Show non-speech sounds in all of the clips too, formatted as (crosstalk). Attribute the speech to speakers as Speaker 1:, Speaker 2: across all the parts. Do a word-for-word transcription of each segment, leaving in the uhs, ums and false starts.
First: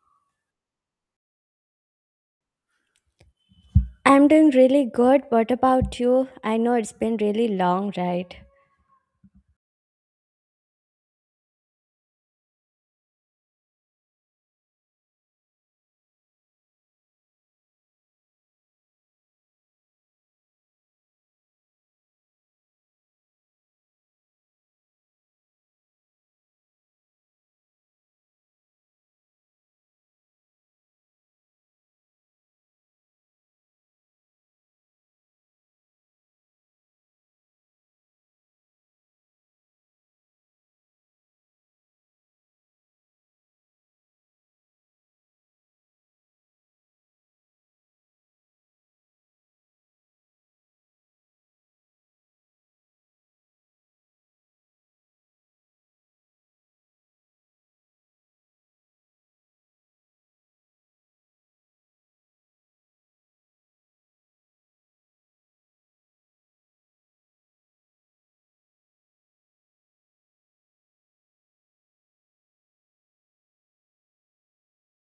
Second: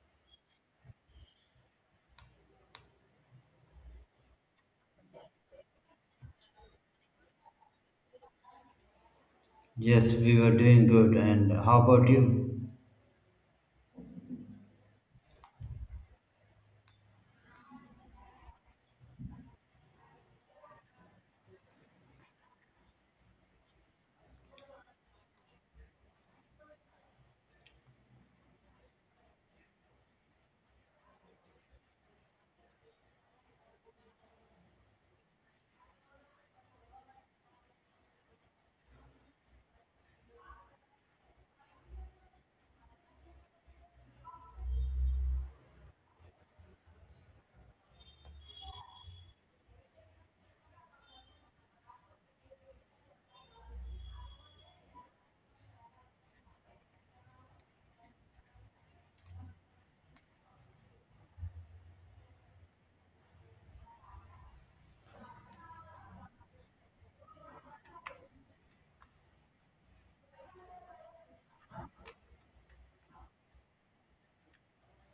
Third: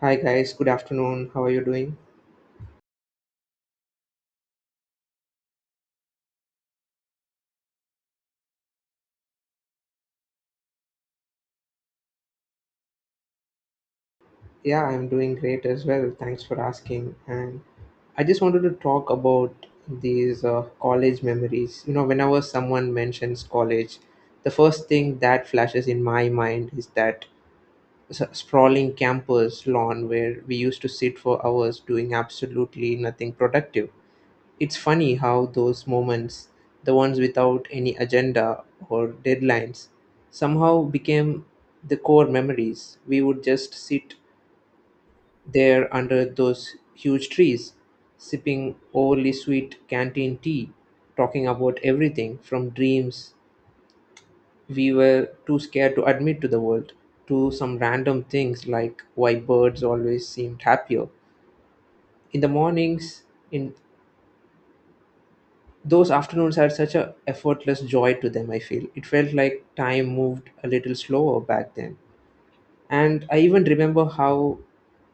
Speaker 1: Hi guys, good afternoon. How are you doing?
Speaker 2: I'm doing really good. What about you? I know it's been really long, right?
Speaker 3: Yes, we were doing good. And how about you?
Speaker 1: Yeah, I'm doing great as well. Thanks for asking. And I just wanted to talk about these uh, college memories. You know, whenever someone mentions college, the first thing that flashes in my mind is that s- sprawling campus lawn where we used to sit for hours doing absolutely nothing productive. It's funny how those moments, the ones without any agenda or deadlines, somehow became the core memories. We would just sit there under those huge trees, sipping overly sweet canteen tea, talking about everything from dreams we were too scared to admit to the world to some random things like why birds always seemed happier in the mornings in Those afternoons had such a effortless joy to them, I feel. It felt like time moved a little slower back then. And I even remember how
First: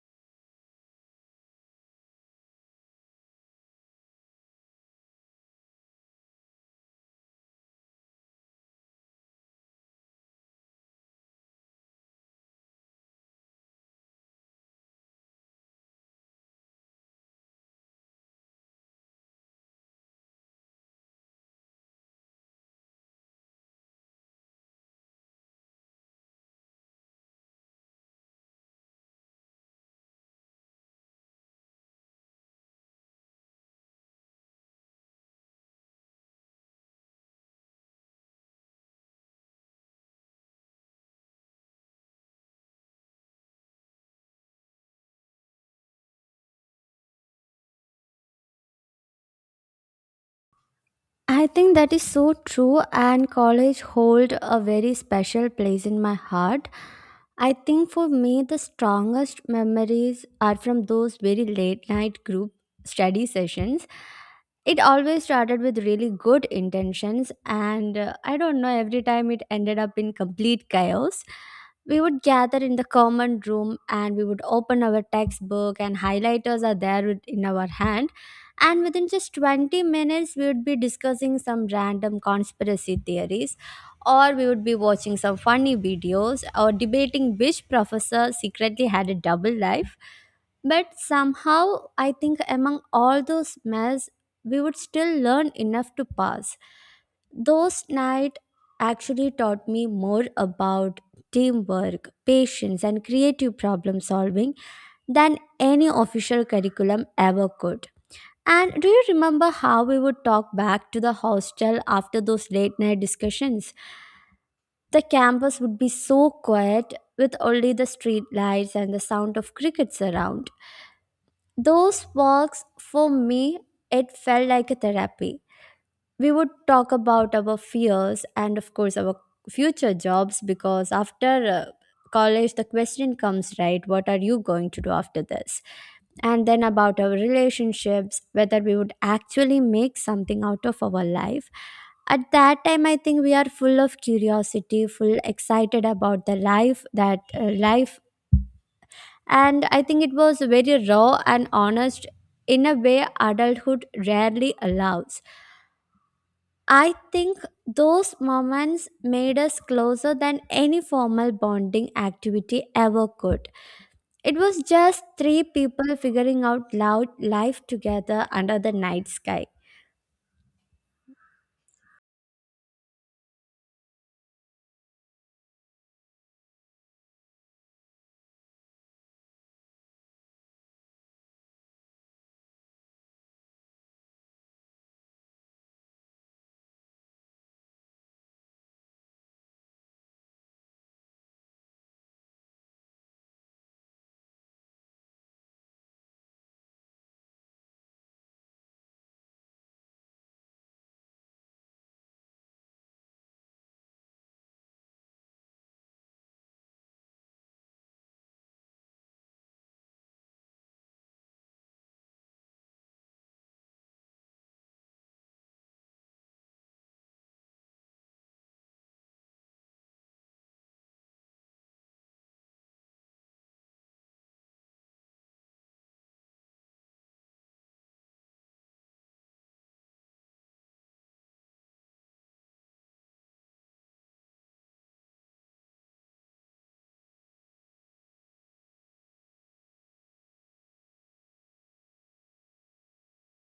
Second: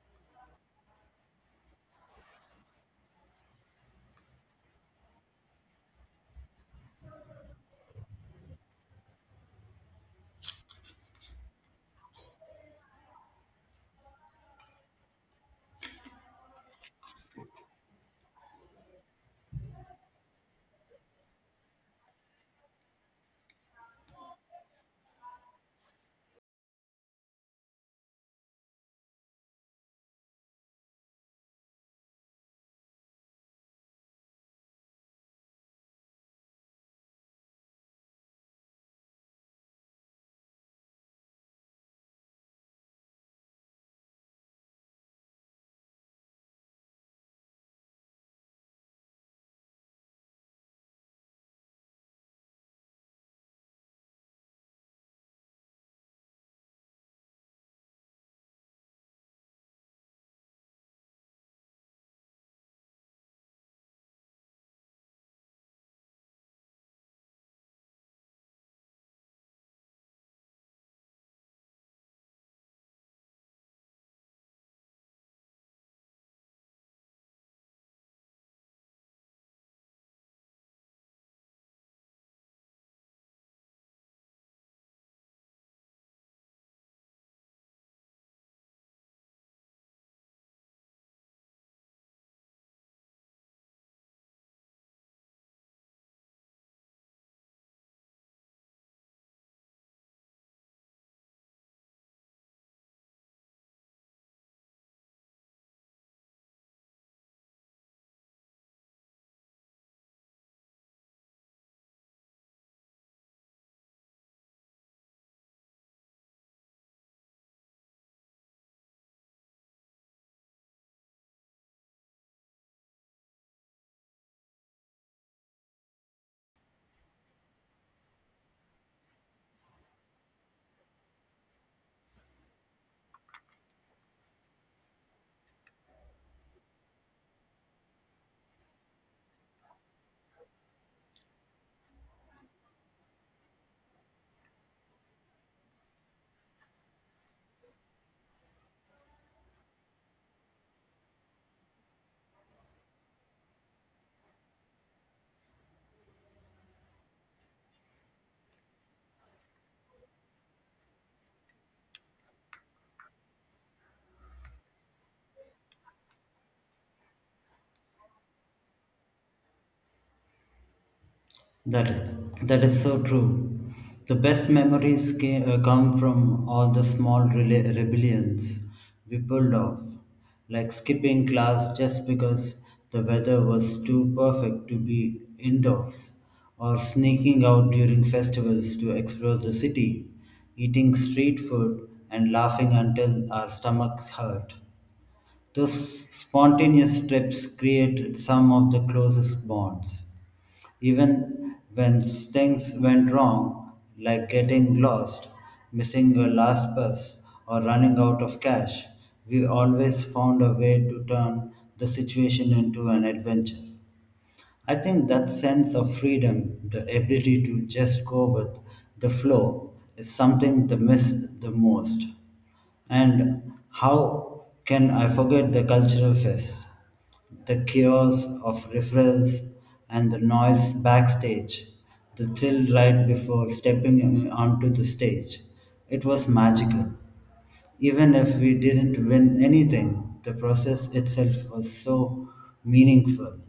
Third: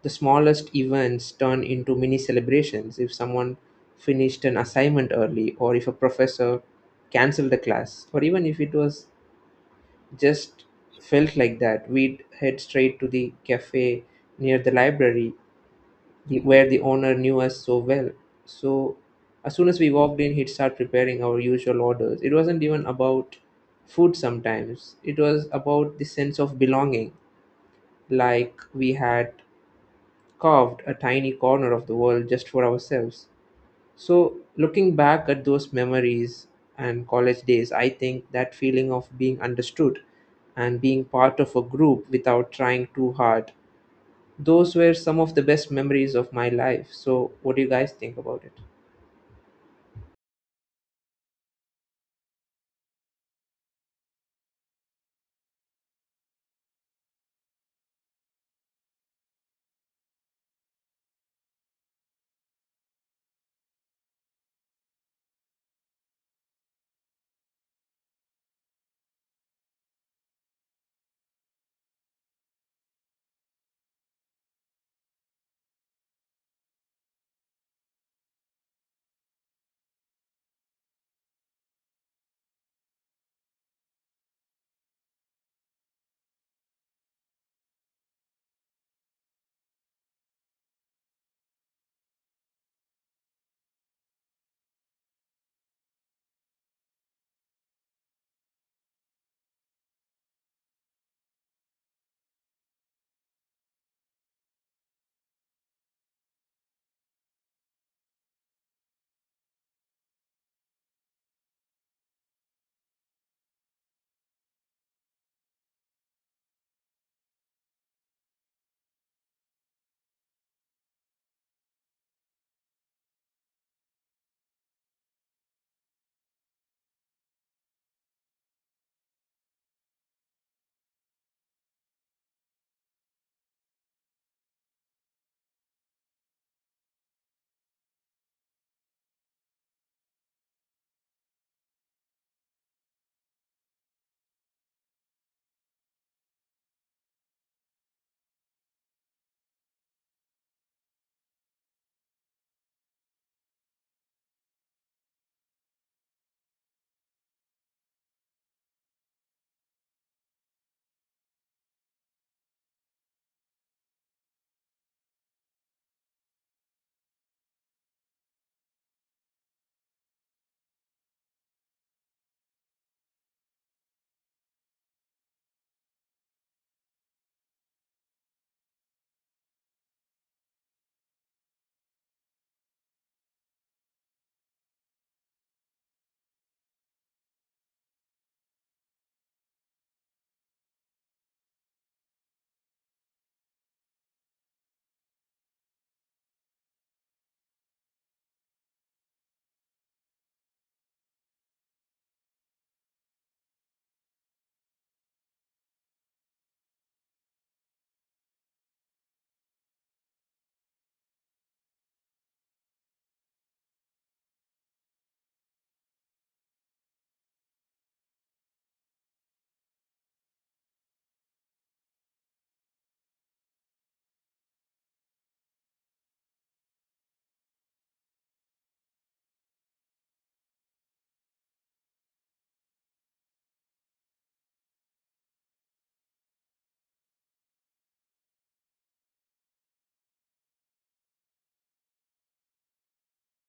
Speaker 1: the smallest events turned into mini celebrations if someone finished an assignment early, or if a professor canceled a class, or even if it was just felt like that, we'd head straight to the cafe near the library the, where the owner knew us so well. So as soon as we walked in, he'd start preparing our usual orders. It wasn't even about food sometimes, it was about the sense of belonging, like we had carved a tiny corner of the world just for ourselves. So, looking back at those memories and college days, I think that feeling of being understood and being part of a group without trying too hard, those were some of the best memories of my life. So, what do you guys think about it?
Speaker 2: I think that is so true and college hold a very special place in my heart. I think for me the strongest memories are from those very late night group study sessions. It always started with really good intentions and uh, I don't know every time it ended up in complete chaos. We would gather in the common room and we would open our textbook and highlighters are there with- in our hand, and within just twenty minutes we would be discussing some random conspiracy theories, or we would be watching some funny videos, or debating which professor secretly had a double life. But somehow, I think among all those mess we would still learn enough to pass. Those nights actually taught me more about teamwork, patience and creative problem solving than any official curriculum ever could. And do you remember how we would talk back to the hostel after those late night discussions? The campus would be so quiet with only the street lights and the sound of crickets around. Those walks, for me, it felt like a therapy. We would talk about our fears and of course our future jobs, because after uh, college the question comes, right, what are you going to do after this? And then about our relationships, whether we would actually make something out of our life. At that time I think we are full of curiosity, full excited about the life that uh, life, and I think it was very raw and honest, in a way adulthood rarely allows. I think those moments made us closer than any formal bonding activity ever could. It was just three people figuring out loud life together under the night sky.
Speaker 3: That that is so true. The best memories came, uh, come from all the small rela- rebellions we pulled off, like skipping class just because the weather was too perfect to be indoors, or sneaking out during festivals to explore the city, eating street food and laughing until our stomachs hurt. Those spontaneous trips create some of the closest bonds. Even when things went wrong, like getting lost, missing your last bus, or running out of cash, we always found a way to turn the situation into an adventure. I think that sense of freedom, the ability to just go with the flow, is something they miss the most. And how can I forget the cultural fest, the chaos of referrals and the noise backstage, the thrill right before stepping onto the stage? It was magical. Even if we didn't win anything, the process itself was so meaningful.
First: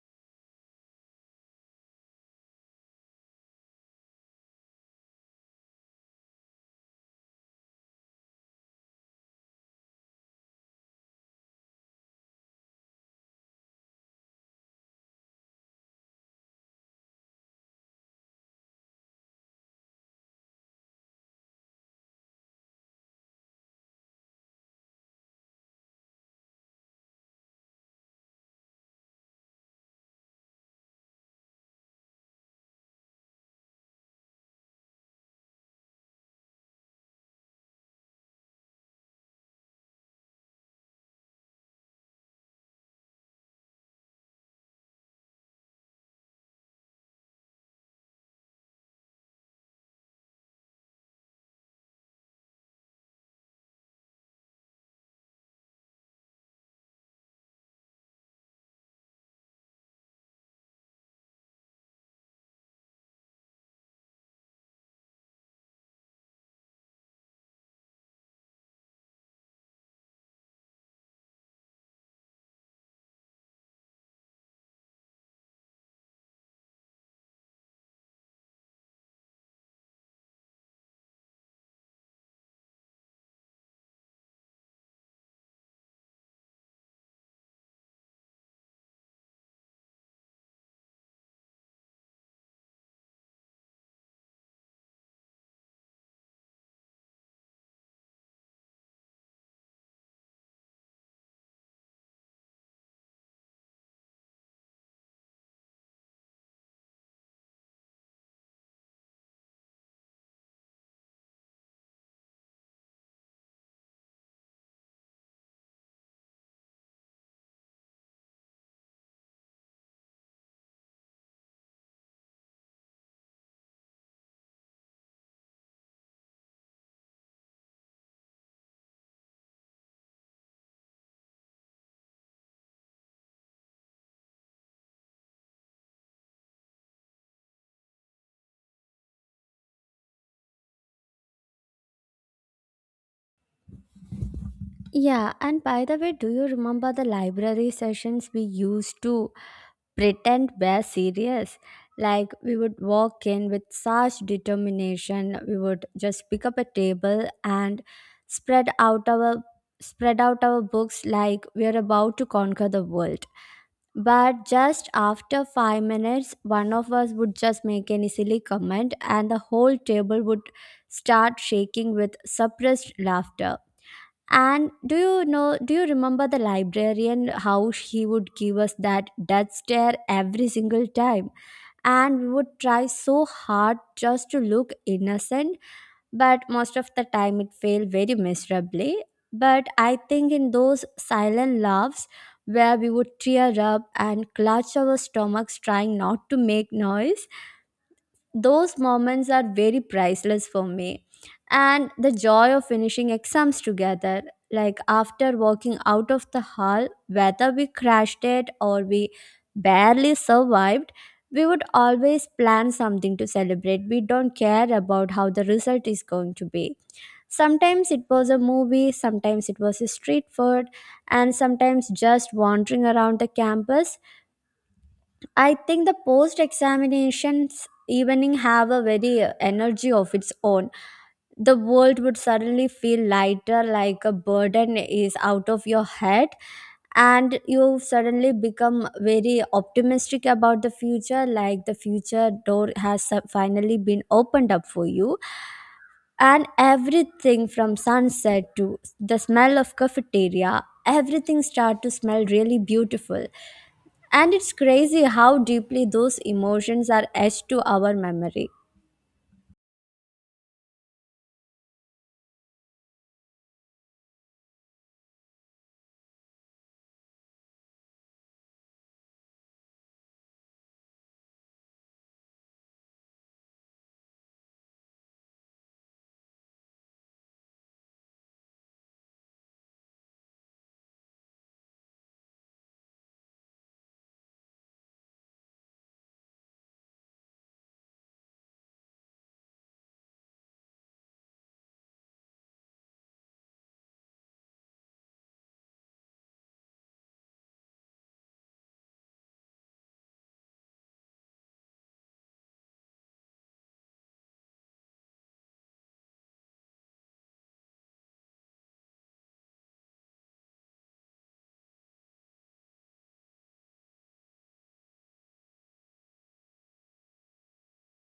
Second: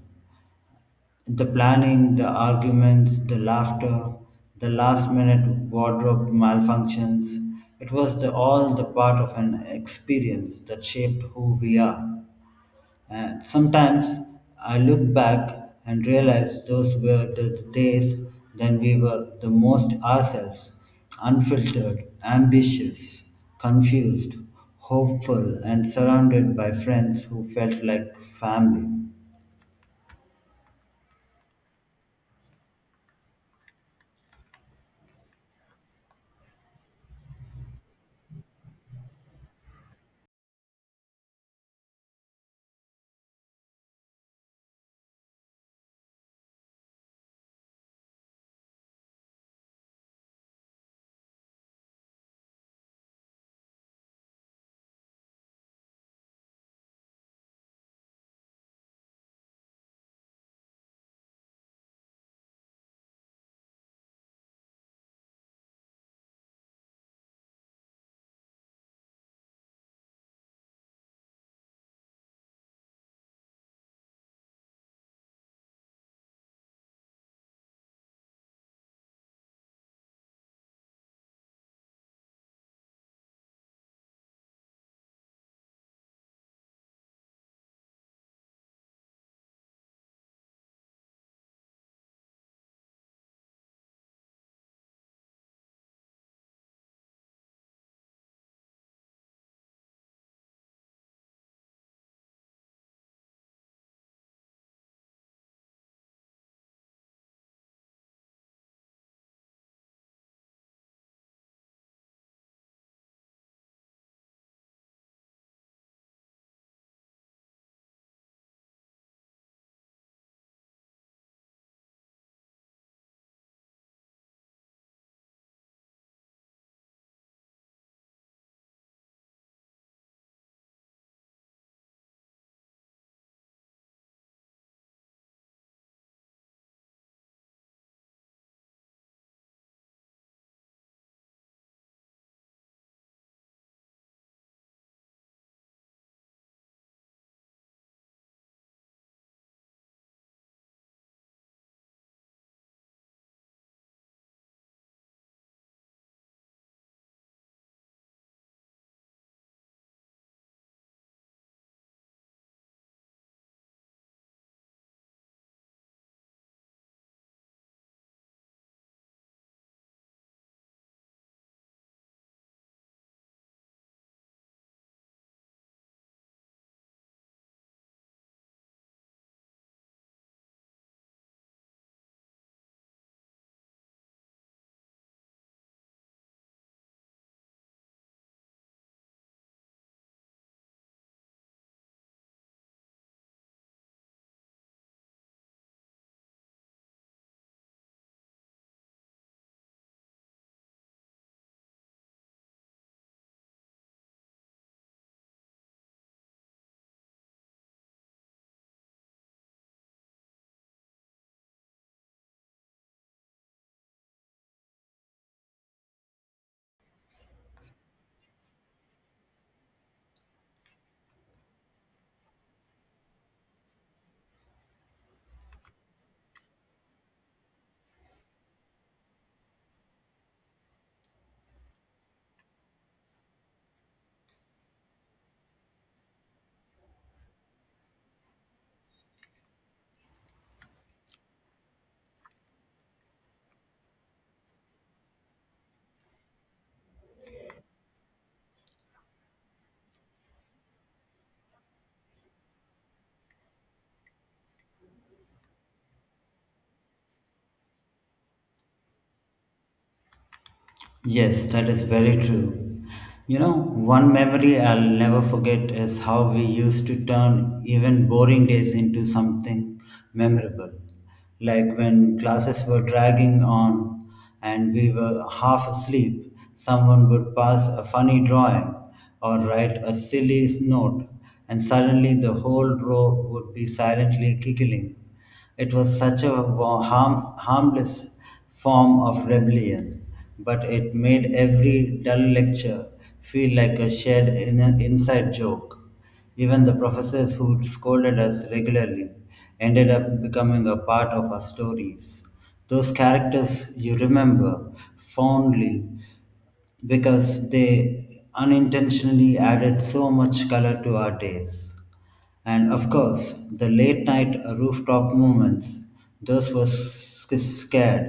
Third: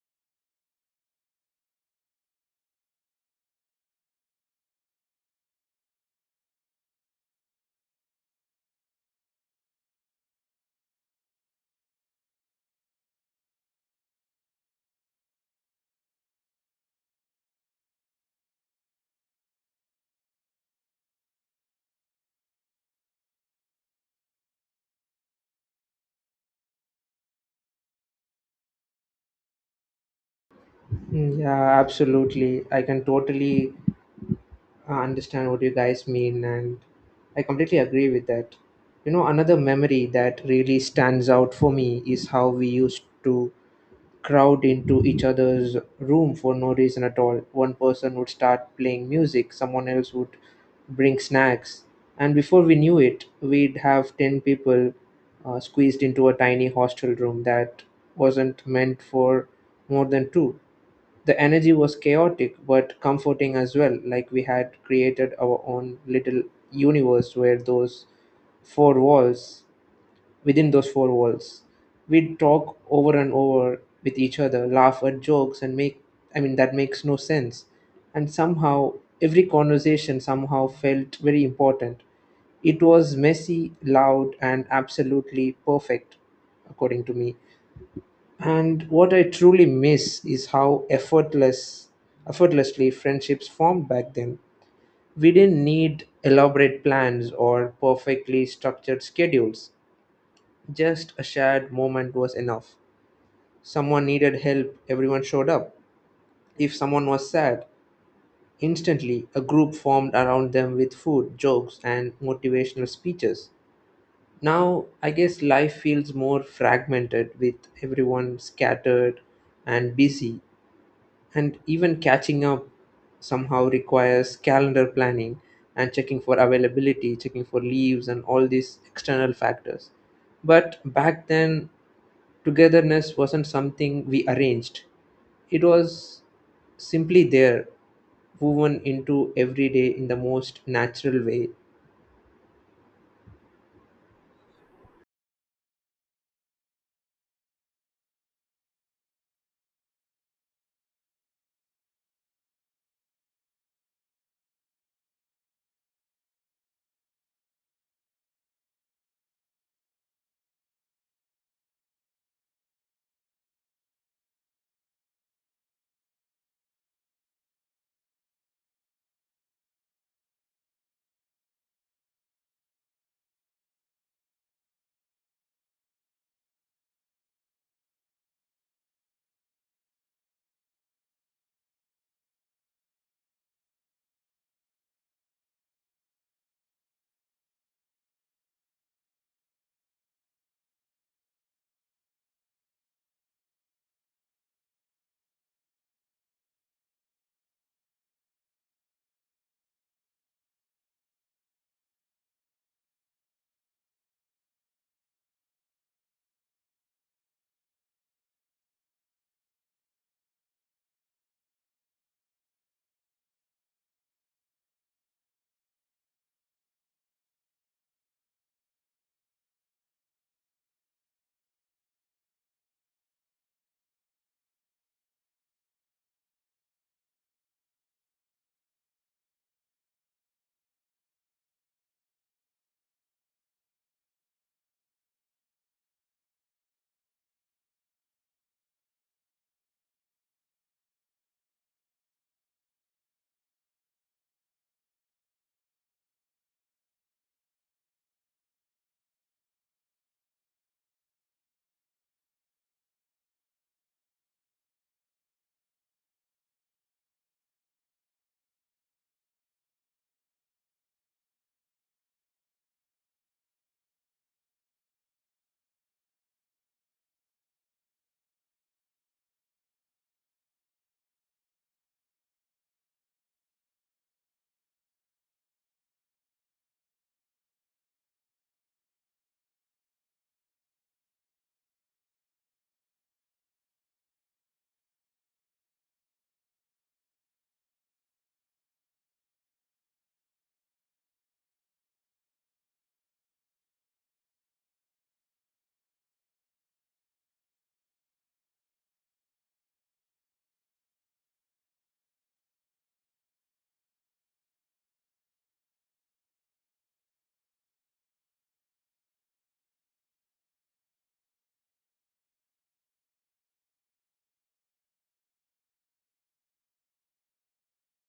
Speaker 3: The planning, the arguments, the laughter, the last minute wardrobe malfunctions, it was the, all the part of an experience that shaped who we are. And sometimes I look back and realize those were the days when we were the most ourselves, unfiltered, ambitious, confused, hopeful, and surrounded by friends who felt like family.
Speaker 1: Mm, yeah, absolutely. I can totally uh, understand what you guys mean, and I completely agree with that. You know, another memory that really stands out for me is how we used to crowd into each other's room for no reason at all. One person would start playing music, someone else would bring snacks, and before we knew it, we'd have ten people uh, squeezed into a tiny hostel room that wasn't meant for more than two. The energy was chaotic but comforting as well, like we had created our own little universe where those four walls within those four walls. We'd talk over and over with each other, laugh at jokes, and make, I mean, that makes no sense. And somehow, every conversation somehow felt very important. It was messy, loud, and absolutely perfect, according to me. And what I truly miss is how effortless, effortlessly friendships formed back then. We didn't need elaborate plans or perfectly structured schedules, just a shared moment was enough. Someone needed help, everyone showed up. If someone was sad, instantly a group formed around them with food, jokes, and motivational speeches. Now, I guess life feels more fragmented with everyone scattered and busy, and even catching up somehow requires calendar planning and checking for availability, checking for leaves, and all these external factors. But back then, togetherness wasn't something we arranged, it was simply there, woven into every day in the most natural way.
Speaker 2: Yeah, and by the way, do you remember the library sessions we used to pretend we're serious? Like we would walk in with such determination, we would just pick up a table and spread out our spread out our books like we are about to conquer the world. But just after five minutes, one of us would just make any silly comment, and the whole table would start shaking with suppressed laughter. And do you know, do you remember the librarian, how she would give us that death stare every single time? And we would try so hard just to look innocent, but most of the time it failed very miserably. But I think in those silent laughs where we would tear up and clutch our stomachs trying not to make noise, those moments are very priceless for me. And the joy of finishing exams together, like after walking out of the hall, whether we crashed it or we barely survived, we would always plan something to celebrate. We don't care about how the result is going to be. Sometimes it was a movie, sometimes it was a street food, and sometimes just wandering around the campus. I think the post examinations evening have a very uh, energy of its own. The world would suddenly feel lighter, like a burden is out of your head, and you suddenly become very optimistic about the future, like the future door has su- finally been opened up for you. And everything from sunset to the smell of cafeteria, everything start to smell really beautiful, and it's crazy how deeply those emotions are etched to our memory.
Speaker 3: Yes, that is very true. You know, one memory I'll never forget is how we used to turn even boring days into something memorable. Like when classes were dragging on and we were half asleep, someone would pass a funny drawing or write a silly note, and suddenly the whole row would be silently giggling. It was such a wa- harm, harmless form of rebellion, but it made every dull lecture feel like a shared in- inside joke. Even the professors who scolded us regularly ended up becoming a part of our stories. Those characters you remember fondly because they unintentionally added so much color to our days. And of course, the late night rooftop moments, those were sc- scared.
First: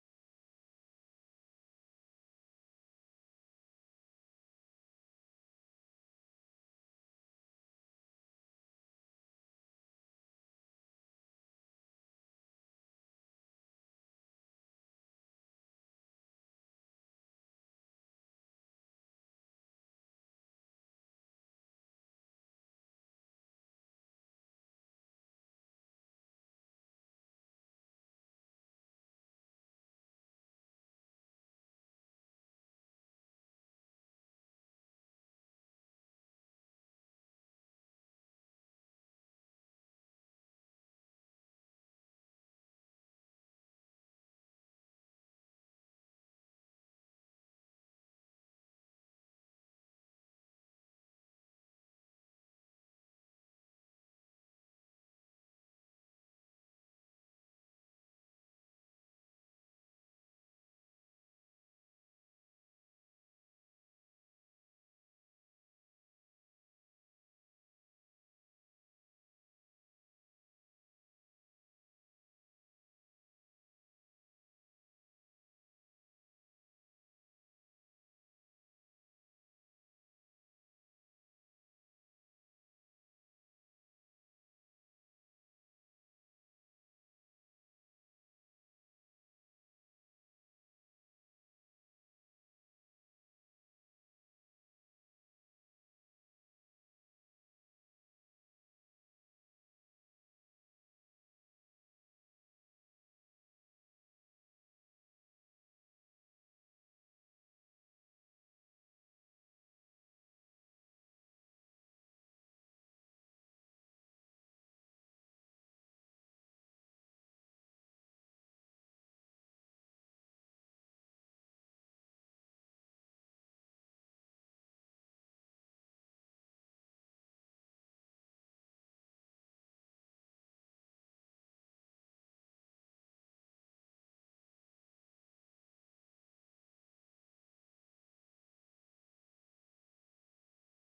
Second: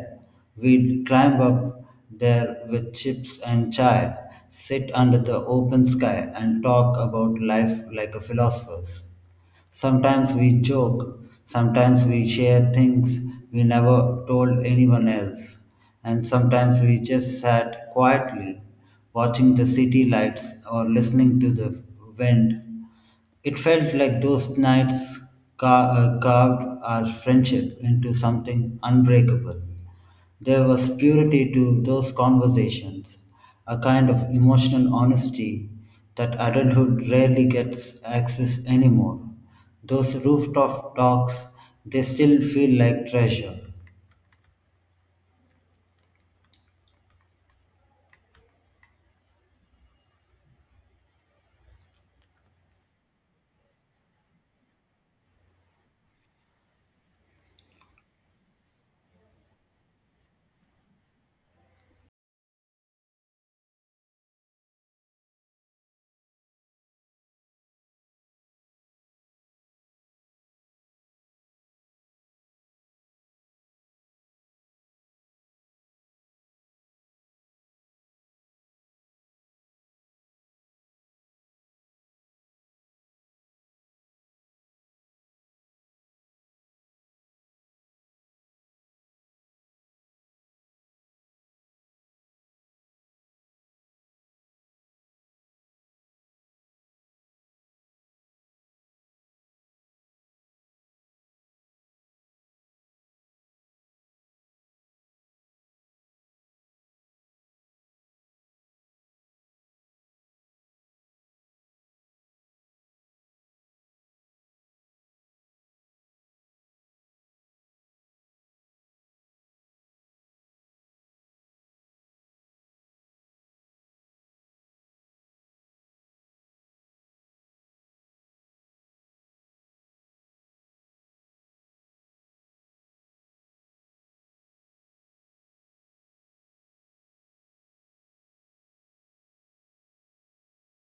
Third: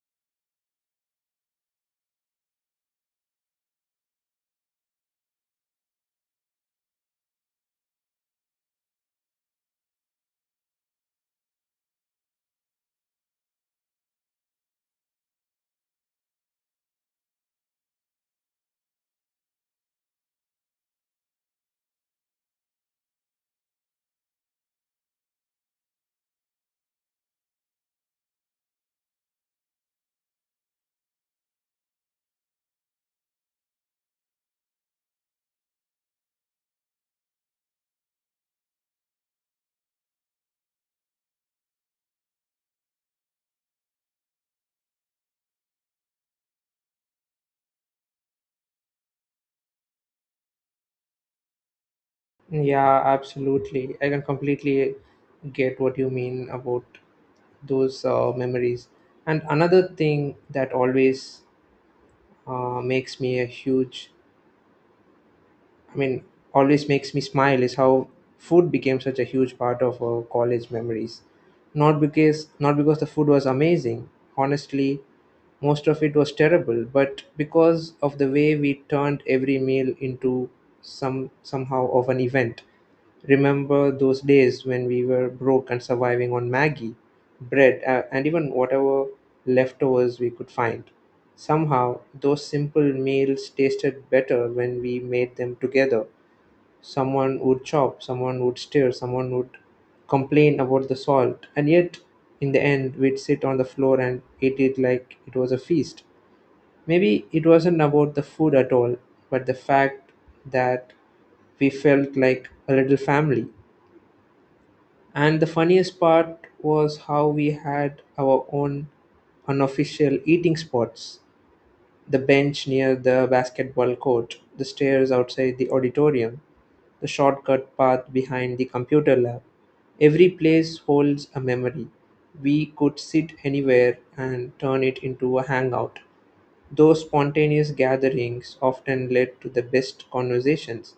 Speaker 3: We'd climb up there with chips and chai, sit under the open sky, and talk about life like a philosophers. Sometimes we joke, sometimes we share things we never told anyone else, and sometimes we just sat quietly watching the city lights or listening to the wind. It felt like those nights ca- uh, carved our friendship into something unbreakable. There was purity to those conversations, a kind of emotional honesty that adulthood rarely gets access anymore. Those rooftop talks, they still feel like treasure.
Speaker 1: Yeah, absolutely. I can completely get what you mean about those uh, memories. And another thing that always uh, makes me a huge I mean, always makes me smile is how food became such a huge part of our college memories. Not because not because the food was amazing. Honestly, most of it was terrible, but because of the way we turned every meal into some somehow of an event. Remember those days when we were broke and surviving on Maggie, bread, uh, and even whatever leftovers we could find? Somehow, those simple meals tasted better when we made them together. Someone would chop, someone would stir, someone would complain about the salt, and yet, in the end, we'd sit on the floor and eat it like it was a feast. Maybe it wasn't about the food at all, but the fact that we felt like a little family. And the funniest part was how we had our own unofficial eating spots, the bench near the basketball court, the stairs outside the auditorium, the shortcut path behind the computer lab. Every place holds a memory. We could sit anywhere and turn it into a hangout. Those spontaneous gatherings often led to the best conversations.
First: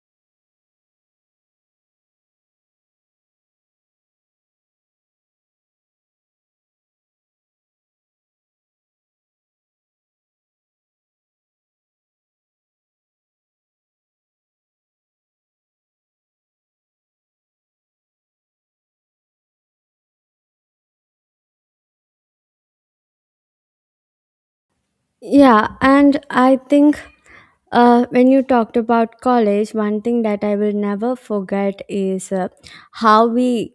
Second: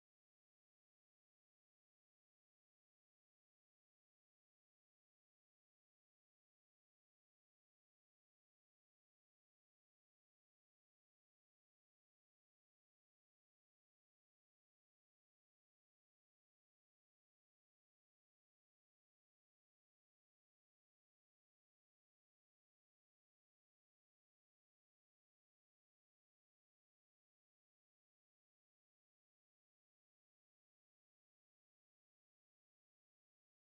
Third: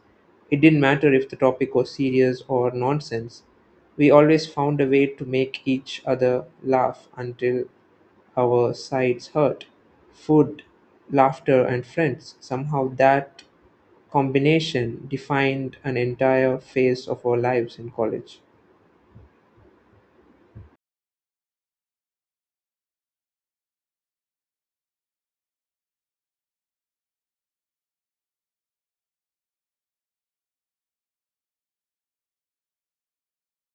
Speaker 1: It didn't matter if the topic was serious or nonsense. We always found a way to make each other laugh until our sides hurt. Food, laughter, and friends, somehow that combination defined an entire phase of our lives in college.
Speaker 2: Yeah, and I think uh, when you talked about college, one thing that I will never forget is uh, how we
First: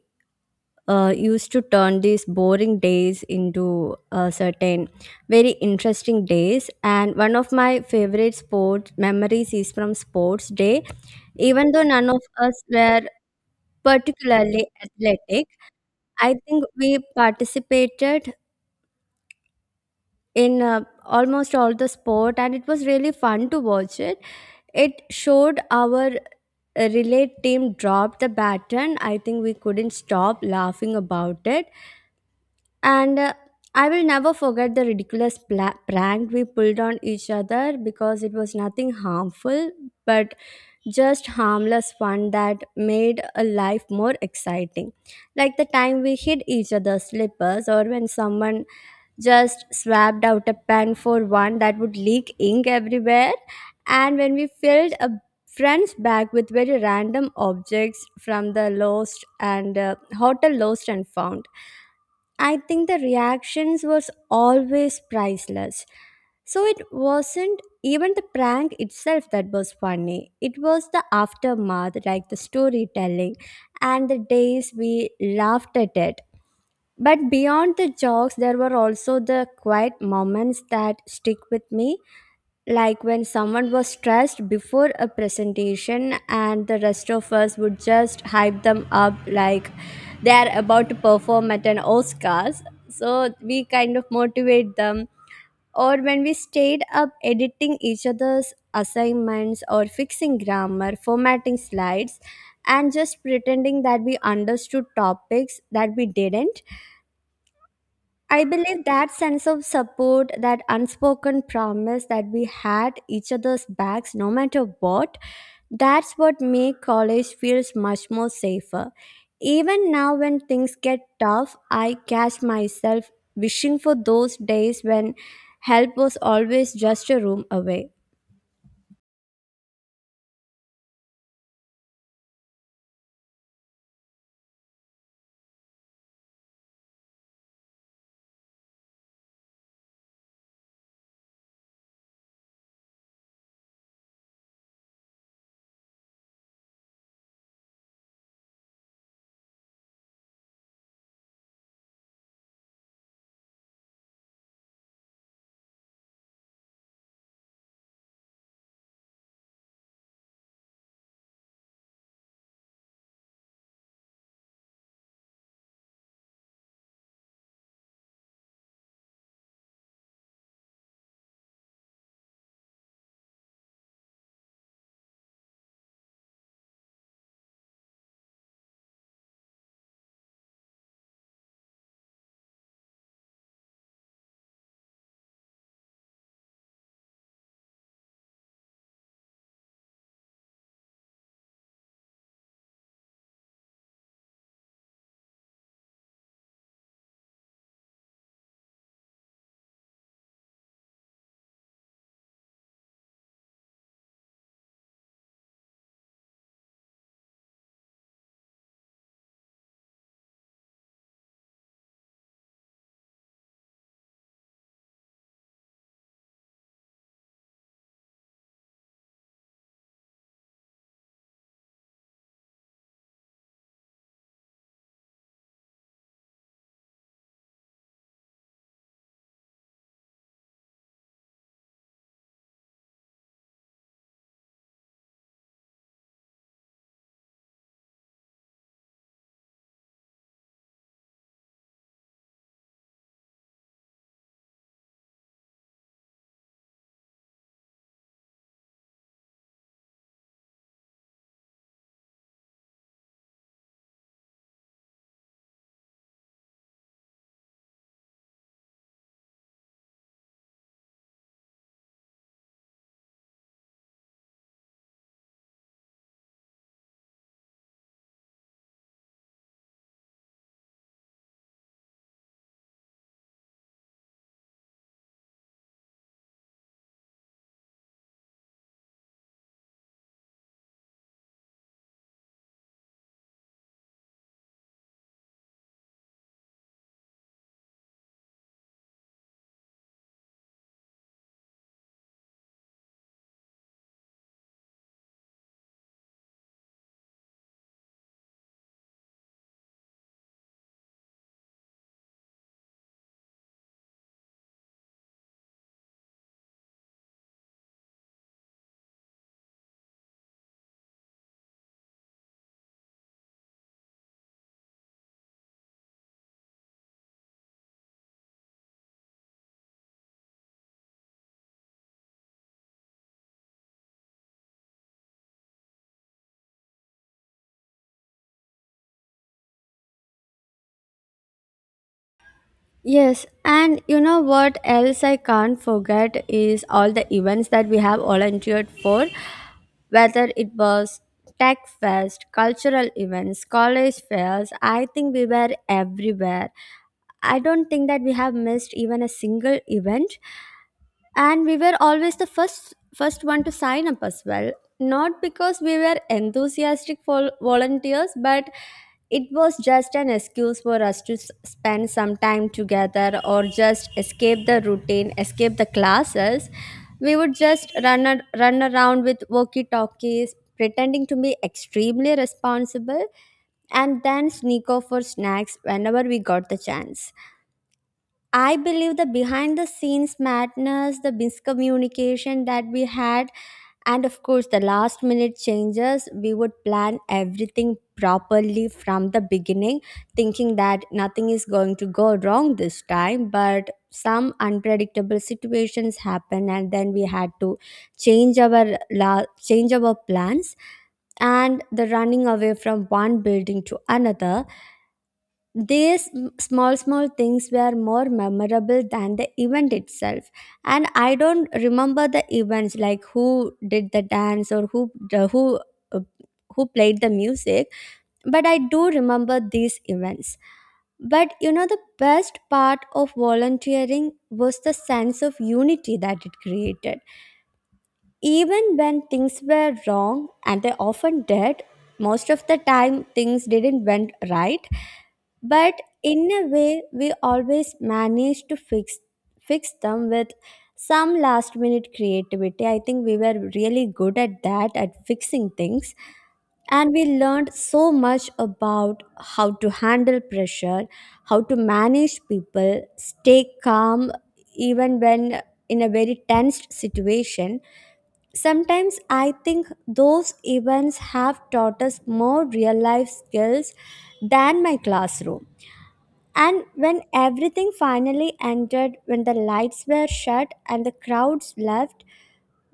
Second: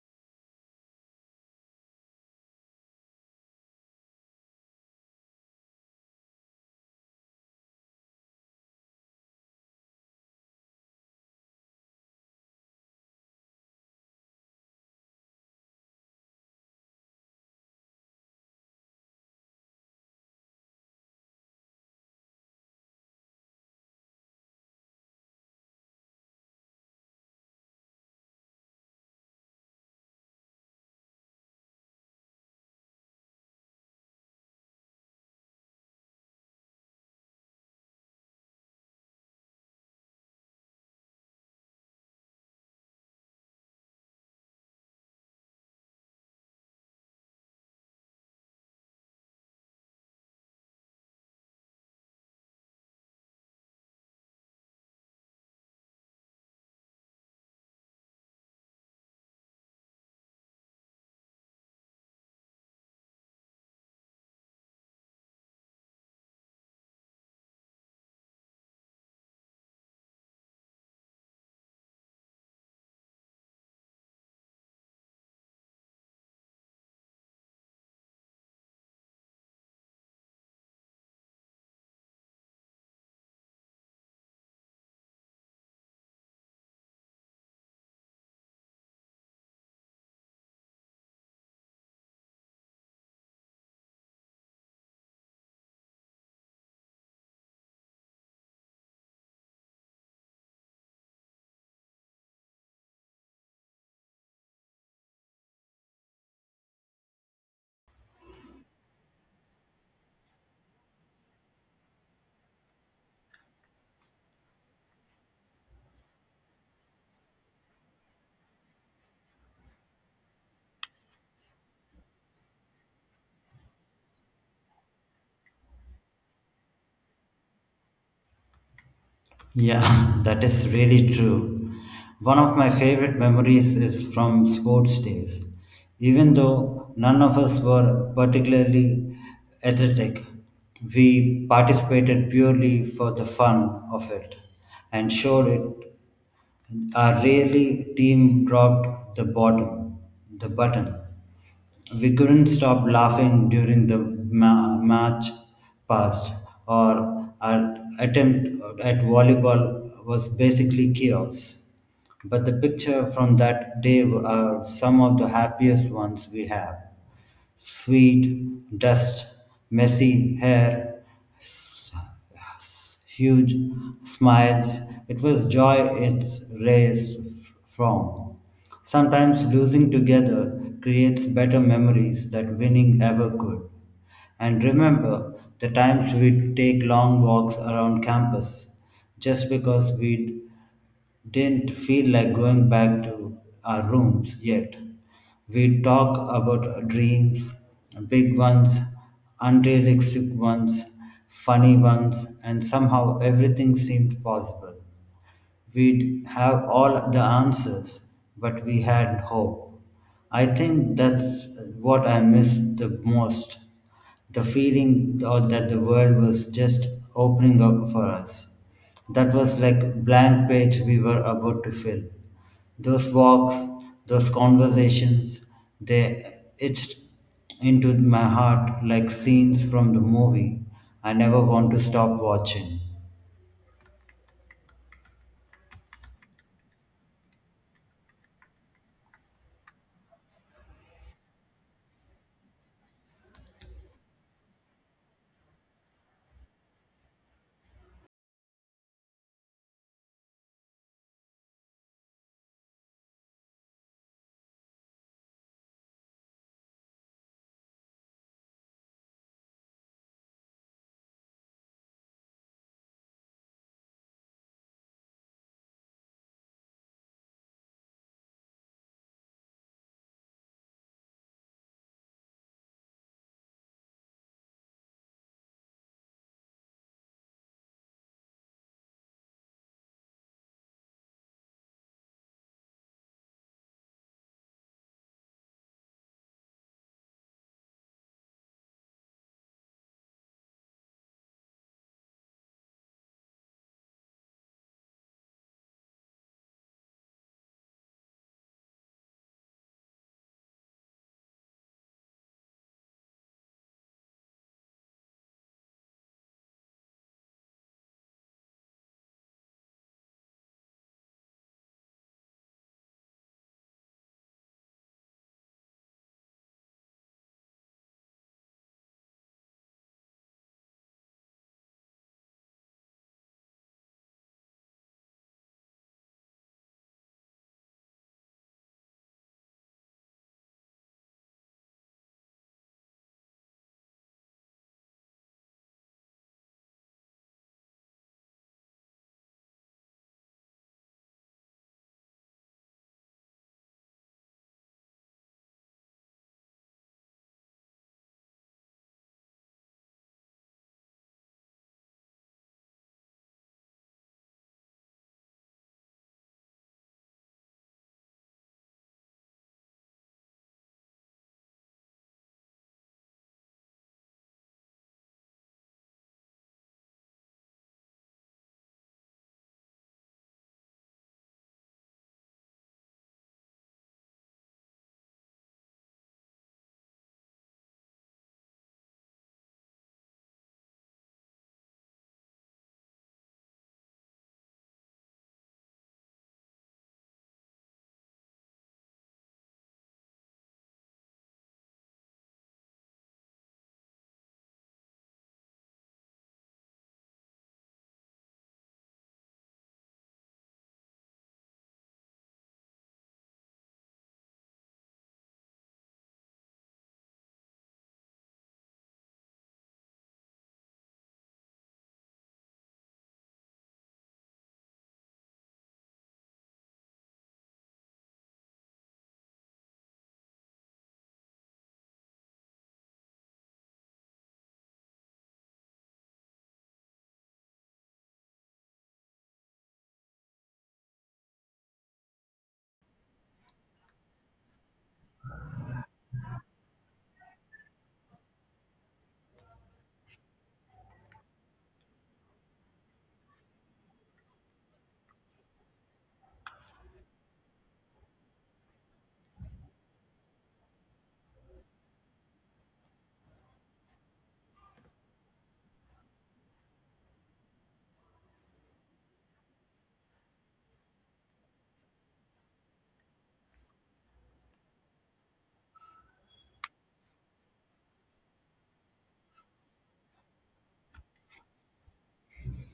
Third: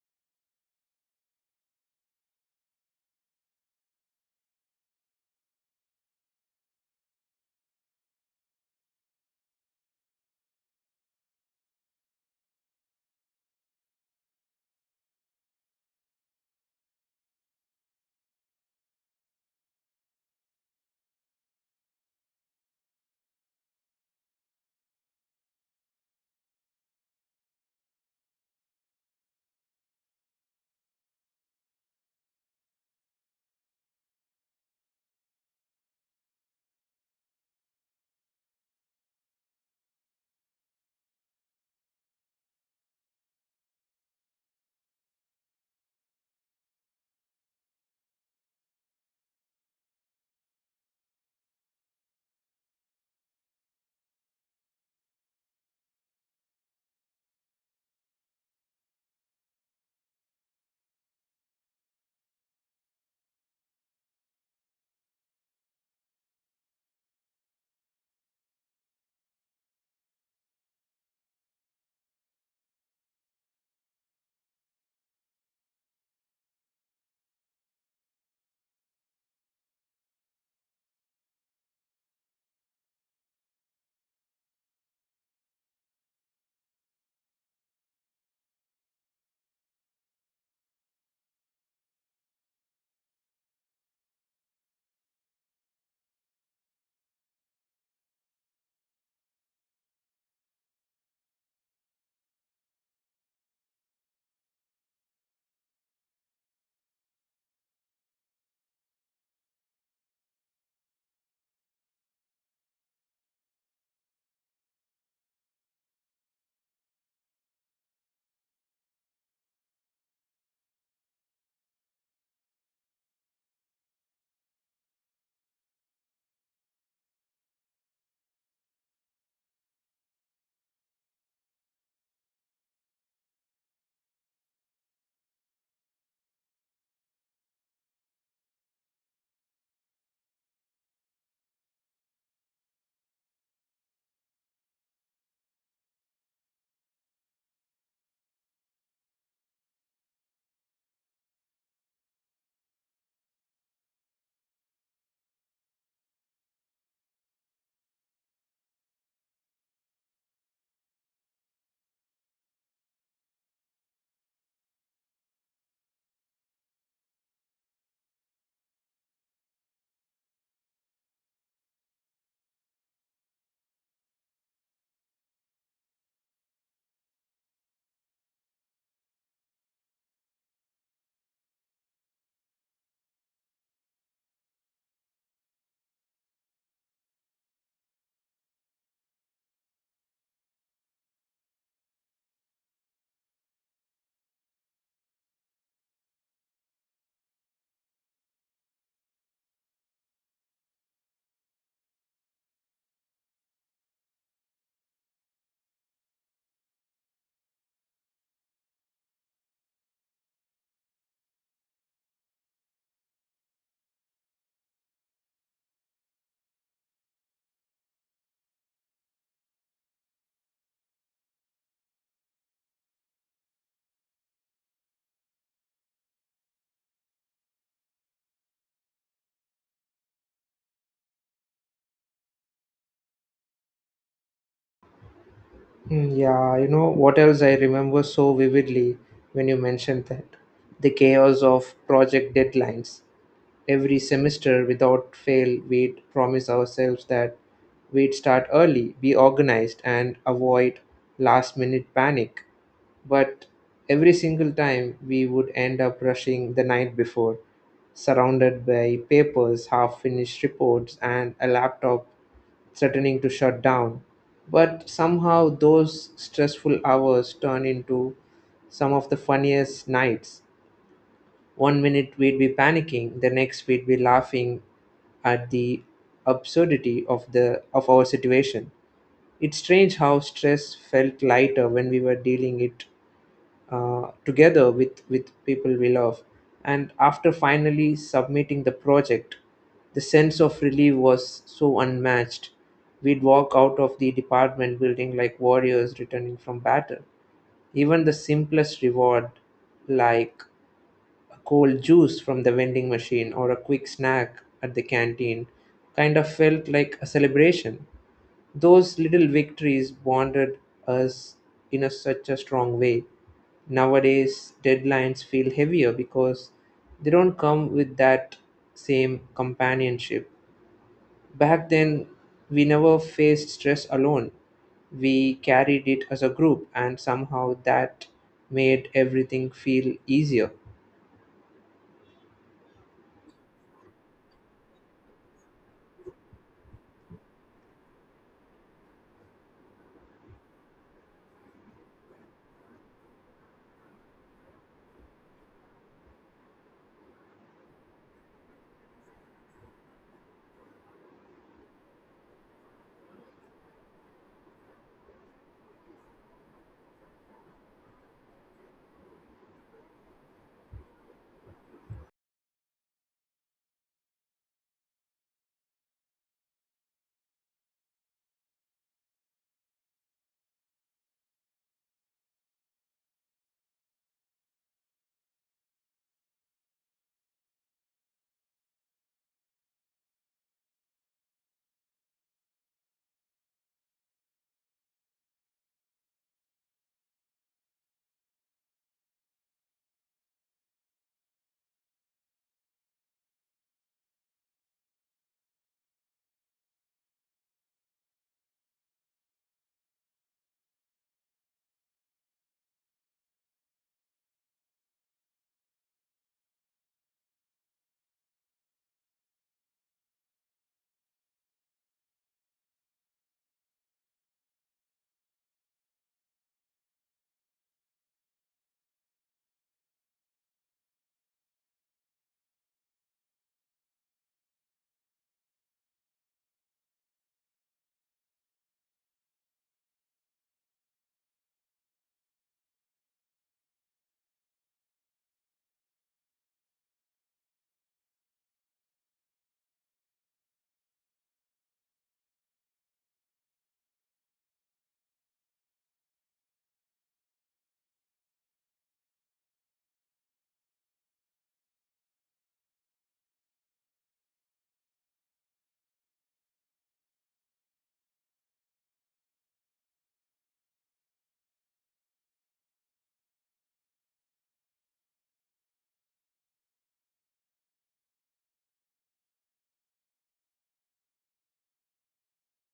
Speaker 2: uh, used to turn these boring days into uh, certain very interesting days. And one of my favorite sports memories is from sports day. Even though none of us were particularly athletic, I think we participated in uh, almost all the sport and it was really fun to watch it. It showed our uh, relay team drop the baton. I think we couldn't stop laughing about it. And uh, I will never forget the ridiculous pla- prank we pulled on each other, because it was nothing harmful but just harmless fun that made a life more exciting. Like the time we hit each other's slippers, or when someone just swapped out a pen for one that would leak ink everywhere. And when we filled a friend's bag with very random objects from the lost and uh, hotel lost and found, I think the reactions was always priceless. So it wasn't even the prank itself that was funny. It was the aftermath, like the storytelling and the days we laughed at it. But beyond the jokes, there were also the quiet moments that stick with me, like when someone was stressed before a presentation and the rest of us would just hype them up like they are about to perform at an Oscars. So we kind of motivate them. Or when we stayed up editing each other's assignments or fixing grammar, formatting slides, and just pretending that we understood topics that we didn't. I believe that sense of support, that unspoken promise that we had each other's backs no matter what, that's what make college feels much more safer. Even now when things get tough, I catch myself wishing for those days when help was always just a room away.
Speaker 3: Yeah, (laughs) that is really true. One of my favorite memories is from sports days. Even though none of us were particularly athletic, we participated purely for the fun of it and showed it our really team dropped the bottom the button. We couldn't stop laughing during the ma- match past. Our, our attempt at volleyball was basically chaos. But the picture from that day are some of the happiest ones we have. Sweet, dust, messy hair, s- s- huge smiles. It was joy it's raised f- from. Sometimes losing together creates better memories that winning ever could. And remember the times we'd take long walks around campus just because we'd didn't feel like going back to our rooms yet. We talked about our dreams, big ones, unrealistic ones, funny ones, and somehow everything seemed possible. We'd have all the answers, but we had hope. I think that's what I miss the most, the feeling or that the world was just opening up for us. That was like blank page we were about to fill. Those walks, those conversations, they itched into my heart like scenes from the movie I never want to stop watching.
Speaker 1: Mm, yeah, you know what else I remember so vividly when you mentioned that? The chaos of project deadlines. Every semester, without fail, we'd promise ourselves that we'd start early, be organized, and avoid last minute panic. But every single time we would end up rushing the night before, surrounded by papers, half finished reports, and a laptop threatening to shut down. But somehow those stressful hours turn into some of the funniest nights. One minute we'd be panicking, the next we'd be laughing at the absurdity of the of our situation. It's strange how stress felt lighter when we were dealing it uh, together with, with people we love. And after finally submitting the project, the sense of relief was so unmatched. We'd walk out of the department building like warriors returning from battle. Even the simplest reward, like a cold juice from the vending machine or a quick snack at the canteen, kind of felt like a celebration. Those little victories bonded us in a, such a strong way. Nowadays, deadlines feel heavier because they don't come with that same companionship. Back then, we never faced stress alone. We carried it as a group, and somehow that made everything feel easier.
Speaker 2: Yes, and you know what else I can't forget is all the events that we have volunteered for. Whether it was tech fest, cultural events, college fairs, I think we were everywhere. I don't think that we have missed even a single event, and we were always the first first one to sign up as well, not because we were enthusiastic vol- volunteers, but it was just an excuse for us to s- spend some time together, or just escape the routine escape the classes. We would just run ar- run around with walkie talkies pretending to be extremely responsible, and then sneak off for snacks whenever we got the chance. I believe the behind the scenes madness, the miscommunication that we had, and of course the last minute changes. We would plan everything properly from the beginning, thinking that nothing is going to go wrong this time. But some unpredictable situations happen, and then we had to change our la- change our plans, and the running away from one building to another, these m- small, small things were more memorable than the event itself. And I don't remember the events like who did the dance or who the- who uh, who played the music, but I do remember these events. But you know, the best part of volunteering was the sense of unity that it created. Even when things were wrong, and they often did, most of the time things didn't went right. But in a way, we always managed to fix fix them with some last minute creativity. I think we were really good at that, at fixing things. And we learned so much about how to handle pressure, how to manage people, stay calm even when in a very tensed situation. Sometimes I think those events have taught us more real life skills than my classroom. And when everything finally ended, when the lights were shut and the crowds left,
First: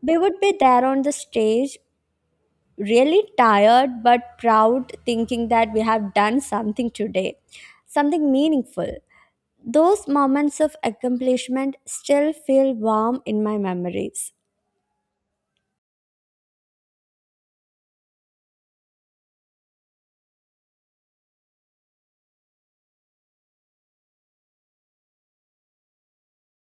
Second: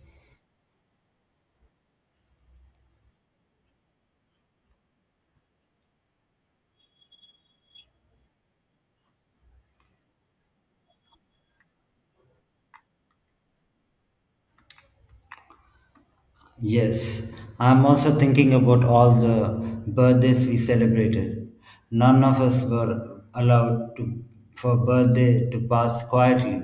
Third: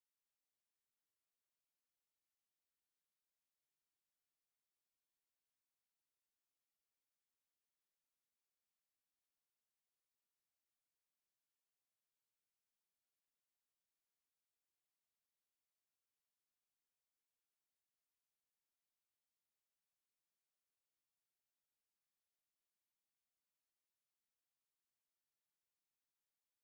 Speaker 2: we would be there on the stage, really tired but proud, thinking that we have done something today, something meaningful. Those moments of accomplishment still feel warm in my memories.
Speaker 3: Yes, I'm also thinking about all the birthdays we celebrated. None of us were allowed to, for birthday to pass quietly,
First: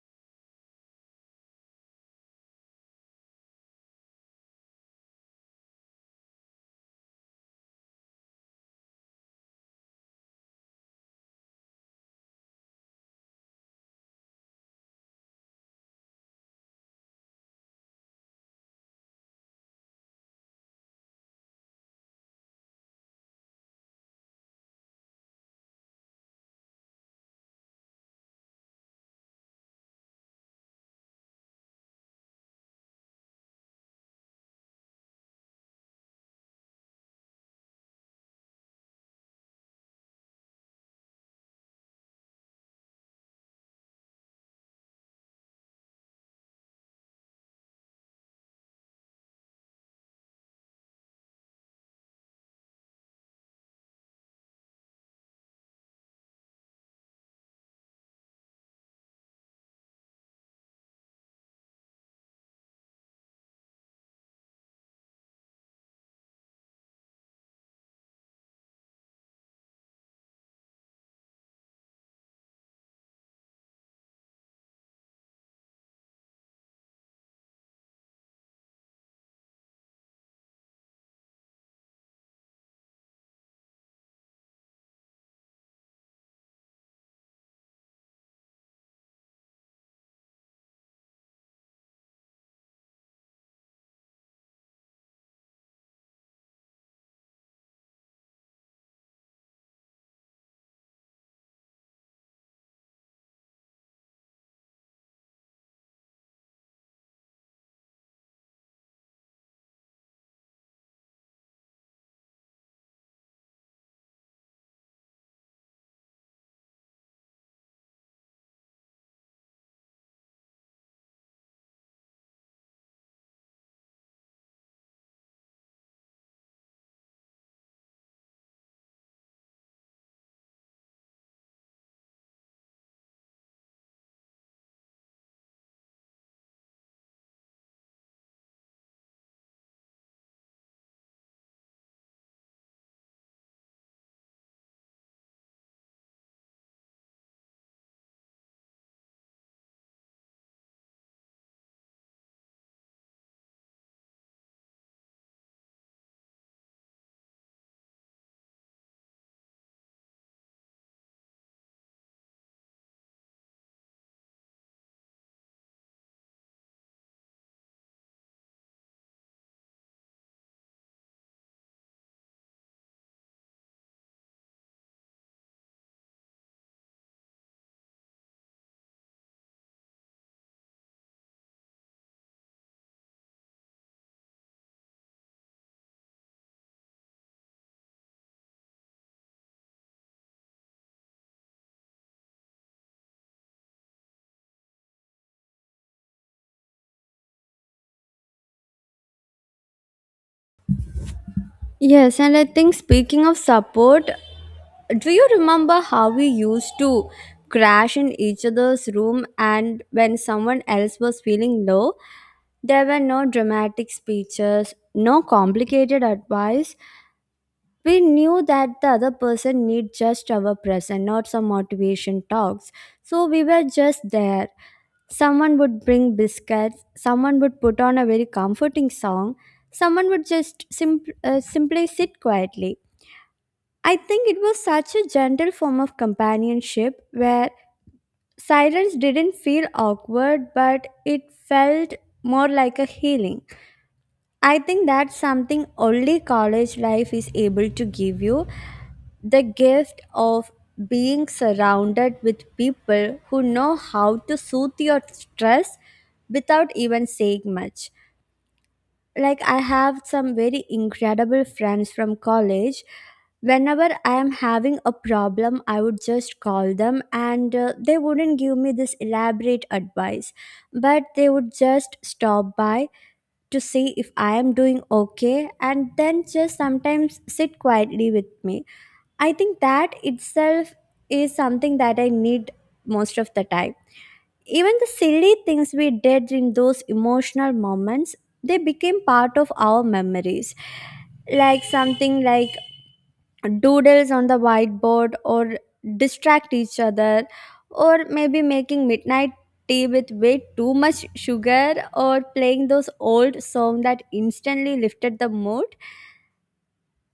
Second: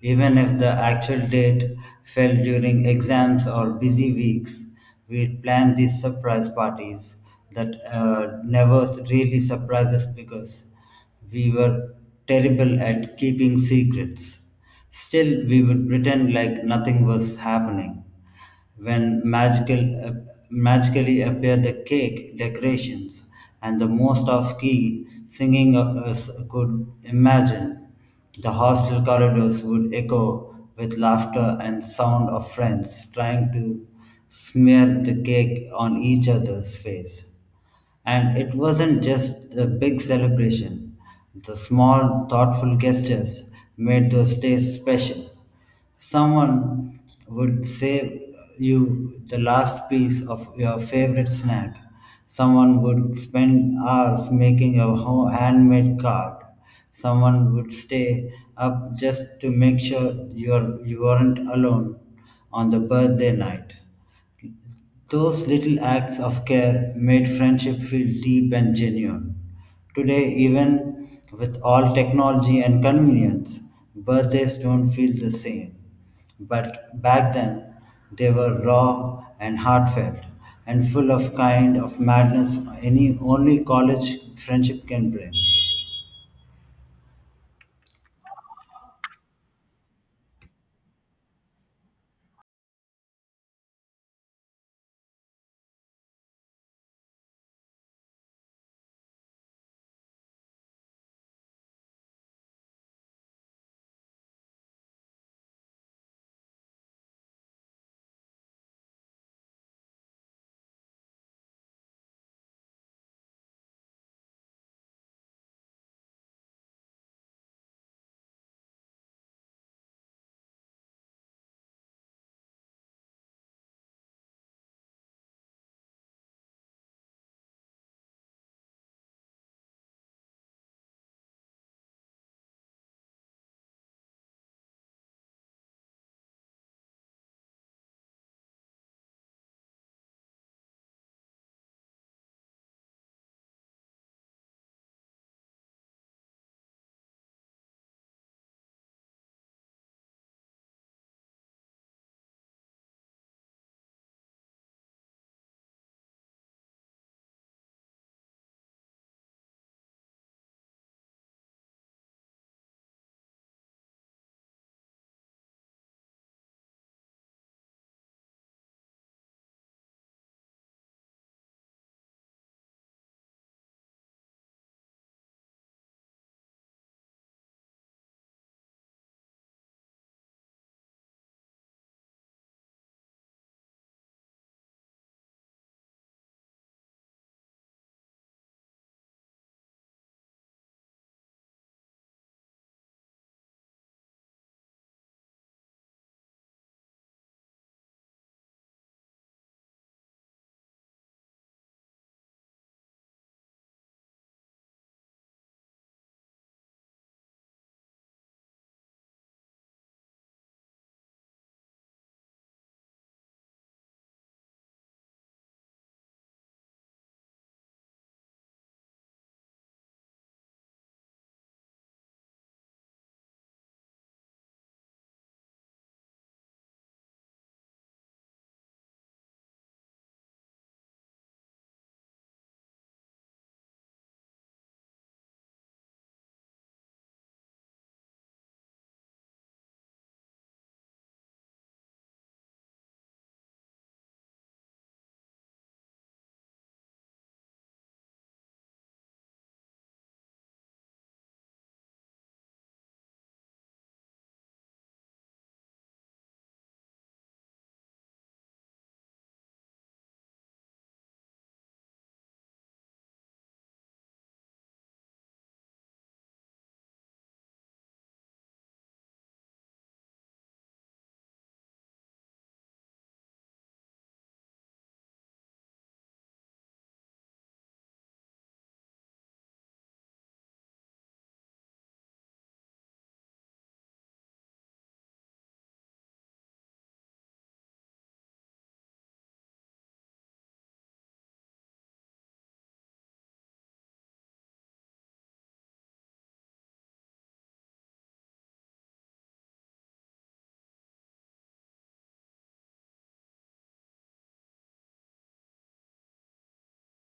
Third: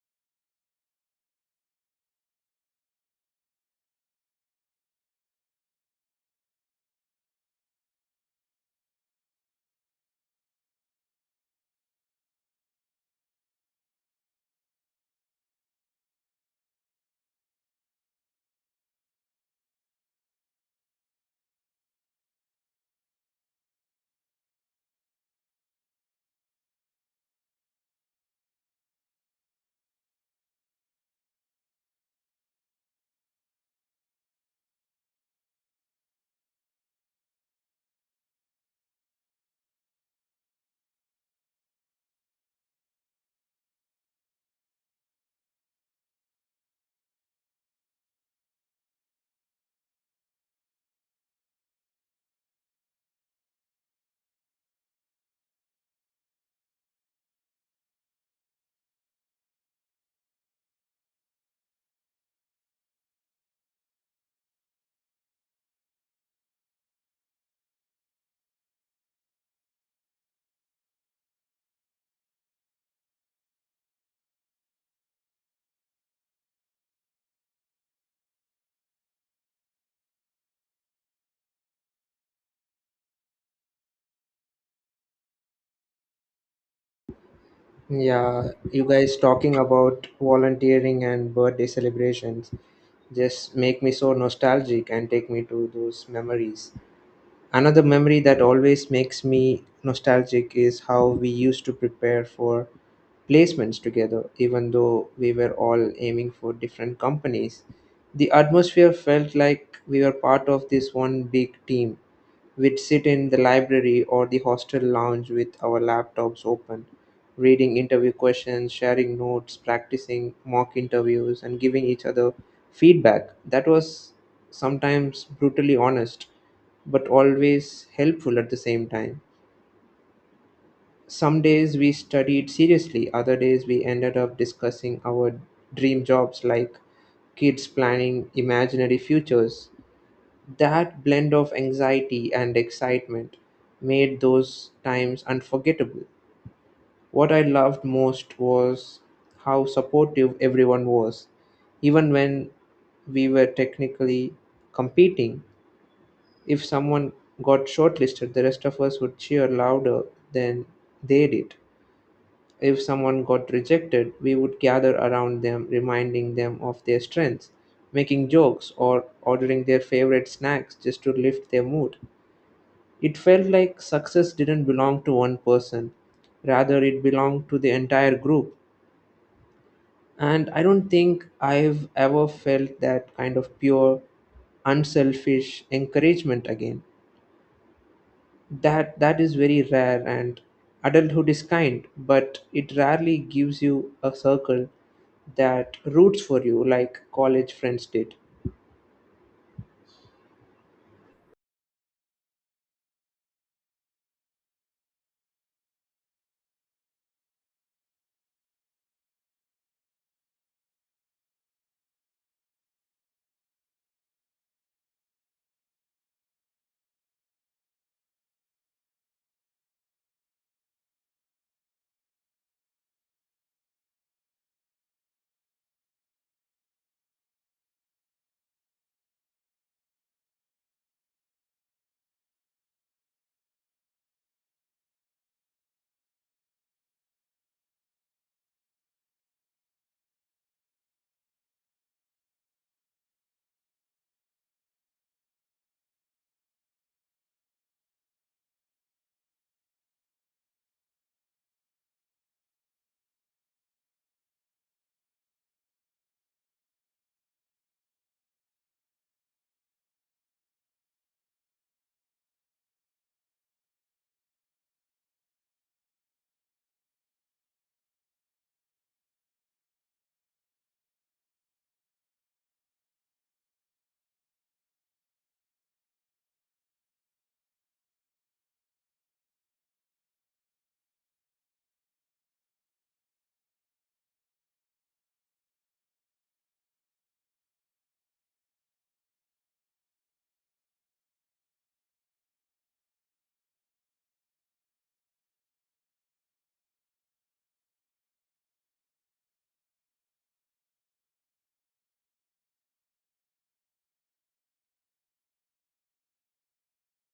Speaker 3: even if the actual date fell during exams or busy weeks. We'd plan these surprise parties that uh, never really surprise us because we were terrible at keeping secrets. Still, we would pretend like nothing was happening when magical uh, magically appear the cake decorations and the most of key singing us could imagine. The hostel corridors would echo with laughter and sound of friends trying to smear the cake on each other's face. And it wasn't just the big celebration, the small, thoughtful gestures made those days special. Someone would save you the last piece of your favorite snack. Someone would spend hours making a ho- handmade card. Someone would stay up just to make sure you're, you weren't alone on the birthday night. Those little acts of care made friendship feel deep and genuine. Today, even with all technology and convenience, birthdays don't feel the same. But back then, they were raw and heartfelt and full of kind of madness any only college friendship can bring.
Speaker 1: Yeah, you guys talking about volunteering and birthday celebrations just make me so nostalgic and take me to those memories. Another memory that always makes me nostalgic is how we used to prepare for placements together, even though we were all aiming for different companies. The atmosphere felt like we were part of this one big team. We'd sit in the library or the hostel lounge with our laptops open, reading interview questions, sharing notes, practicing mock interviews, and giving each other feedback. That was sometimes brutally honest, but always helpful at the same time. Some days we studied seriously, other days we ended up discussing our dream jobs like kids planning imaginary futures, that blend of anxiety and excitement made those times unforgettable. What I loved most was how supportive everyone was. Even when we were technically competing, if someone got shortlisted, the rest of us would cheer louder than they did. If someone got rejected, we would gather around them, reminding them of their strengths, making jokes, or ordering their favorite snacks just to lift their mood. It felt like success didn't belong to one person, rather, it belonged to the entire group. And I don't think I've ever felt that kind of pure, unselfish encouragement again. That that is very rare, and adulthood is kind, but it rarely gives you a circle that roots for you like college friends did.
Speaker 2: Yes, and I think speaking of support, do you remember how we used to crash in each other's room? And when someone else was feeling low, there were no dramatic speeches, no complicated advice. We knew that the other person need just our presence, not some motivation talks. So we were just there. Someone would bring biscuits, someone would put on a very comforting song, someone would just simp- uh, simply sit quietly. I think it was such a gentle form of companionship where silence didn't feel awkward, but it felt more like a healing. I think that's something only college life is able to give you, the gift of being surrounded with people who know how to soothe your stress without even saying much. Like I have some very incredible friends from college. Whenever I am having a problem I would just call them, and uh, they wouldn't give me this elaborate advice, but they would just stop by to see if I am doing okay and then just sometimes sit quietly with me. I think that itself is something that I need most of the time. Even the silly things we did in those emotional moments, they became part of our memories. Like something like doodles on the whiteboard or distract each other, or maybe making midnight tea with way too much sugar, or playing those old songs that instantly lifted the mood.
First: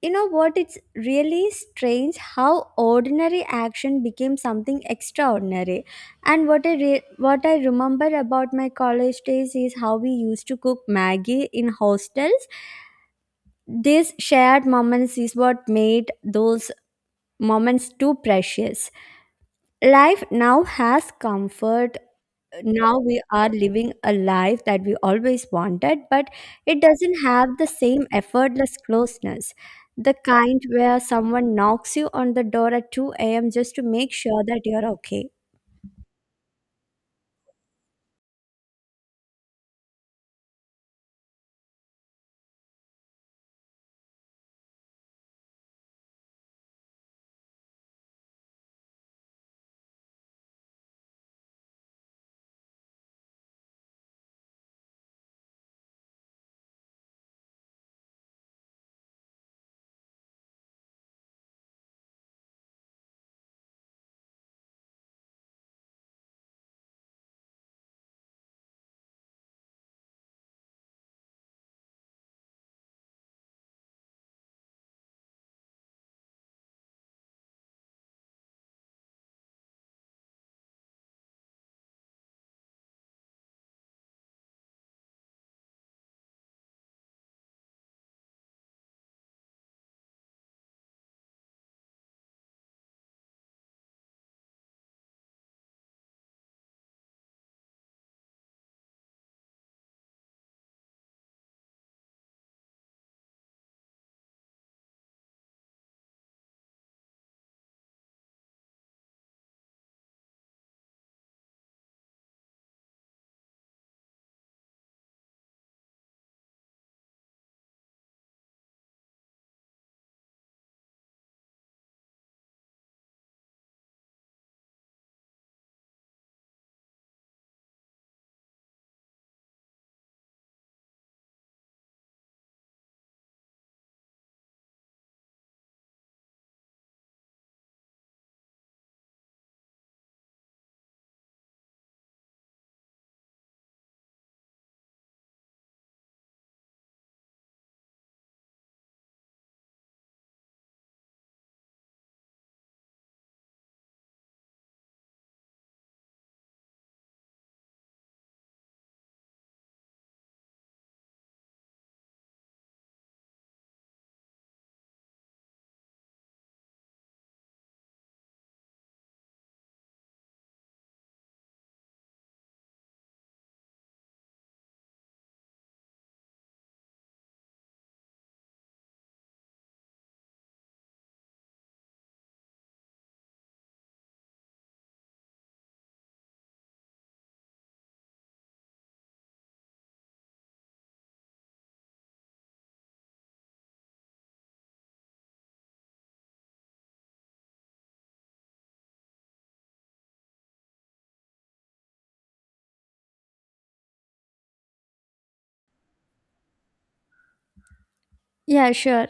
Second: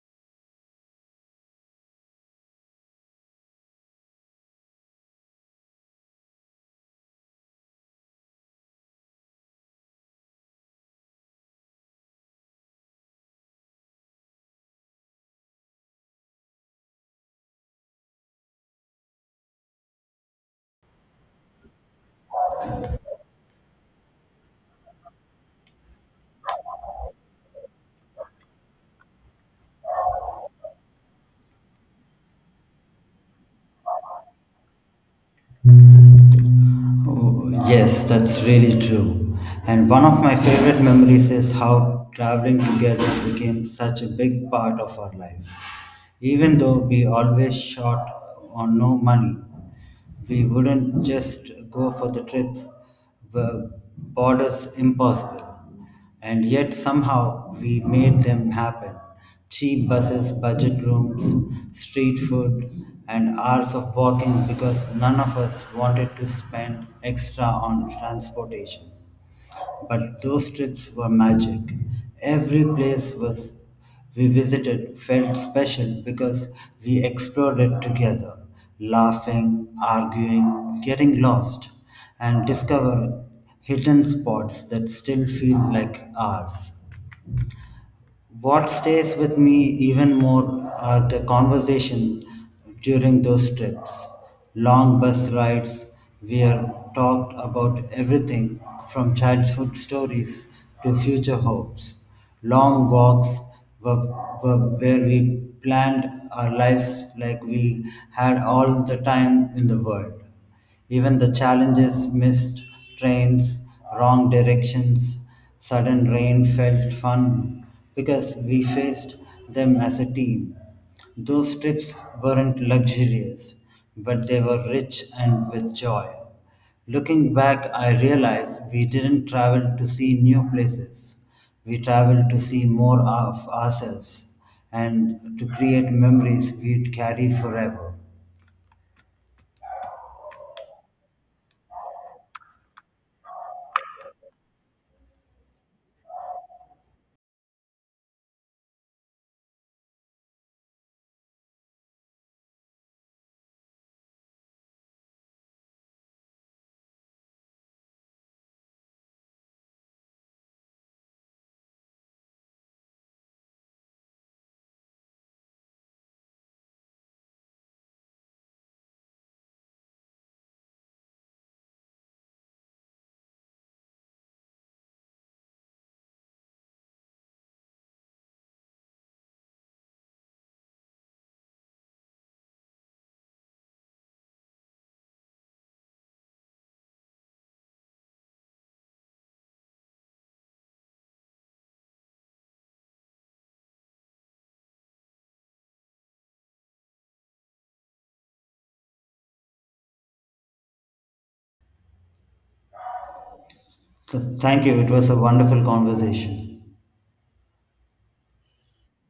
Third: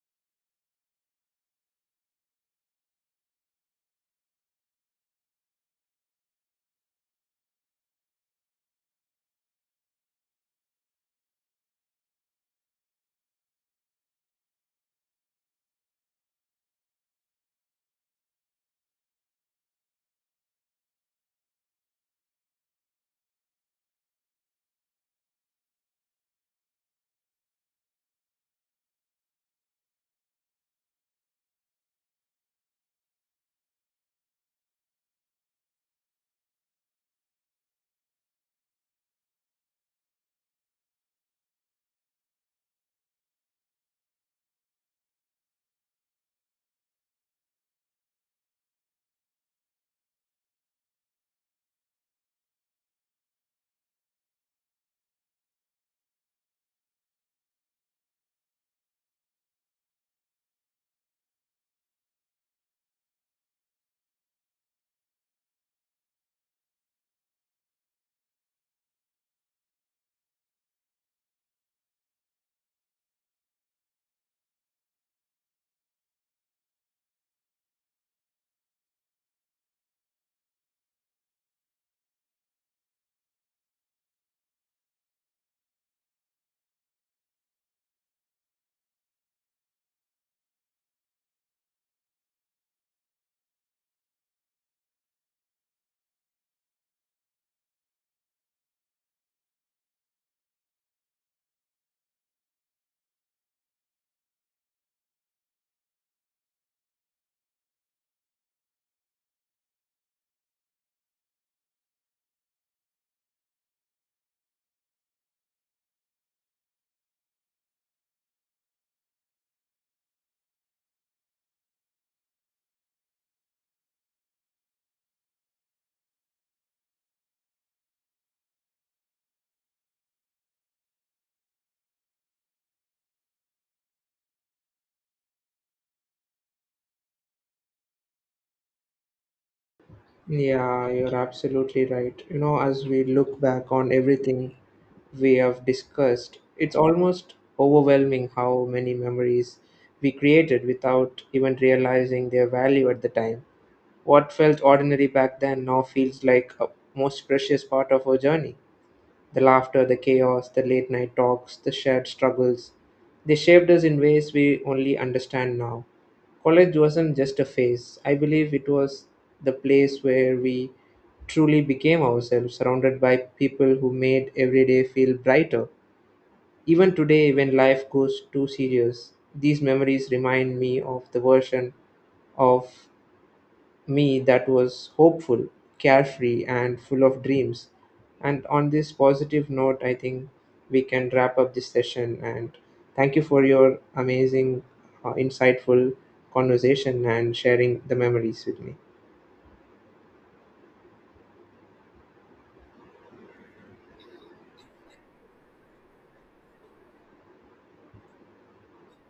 Speaker 2: You know what? It's really strange how ordinary action became something extraordinary. And what I re- what I remember about my college days is how we used to cook Maggie in hostels. These shared moments is what made those moments too precious. Life now has comfort, now we are living a life that we always wanted, but it doesn't have the same effortless closeness. The kind where someone knocks you on the door at two a m just to make sure that you're okay.
Speaker 3: Oh, yes, that's really true. And one of my favorite memories is how traveling together became such a big part of our life. Even though we always shot on no money, we wouldn't just go for the trips were borders impossible and yet somehow we made them happen. Cheap buses, budget rooms, street food, and hours of walking because none of us wanted to spend extra on transportation. But those trips were magic. Every place was we visited felt special because we explored it together, laughing, arguing, getting lost, and discovering hidden spots that still feel like ours. What stays with me even more are the conversation during those trips, long bus rides. We are talked about everything from childhood stories to future hopes. Long walks were, were where we planned our lives like we had all the time in the world. Even the challenges, missed trains, wrong directions, sudden rain felt fun because we faced them as a team. Those trips weren't luxurious, but they were rich and with joy. Looking back, I realize we didn't travel to see new places. We traveled to see more of ourselves and to create memories we'd carry forever.
Speaker 1: Yeah, you're absolutely right. You know, as we look back on everything we have discussed, it's almost overwhelming how many memories we created without even realizing their value at the time. What felt ordinary back then now feels like a most precious part of our journey. The laughter, the chaos, the late night talks, the shared struggles. They shaped us in ways we only understand now. College wasn't just a phase. I believe it was the place where we truly became ourselves, surrounded by people who made every day feel brighter. Even today, when life goes too serious, these memories remind me of the version of me that was hopeful, carefree, and full of dreams. And on this positive note, I think we can wrap up this session. And thank you for your amazing, uh, insightful conversation and sharing the memories with me.
Speaker 3: Th- thank you. It was a wonderful conversation.
Speaker 2: Yeah, sure.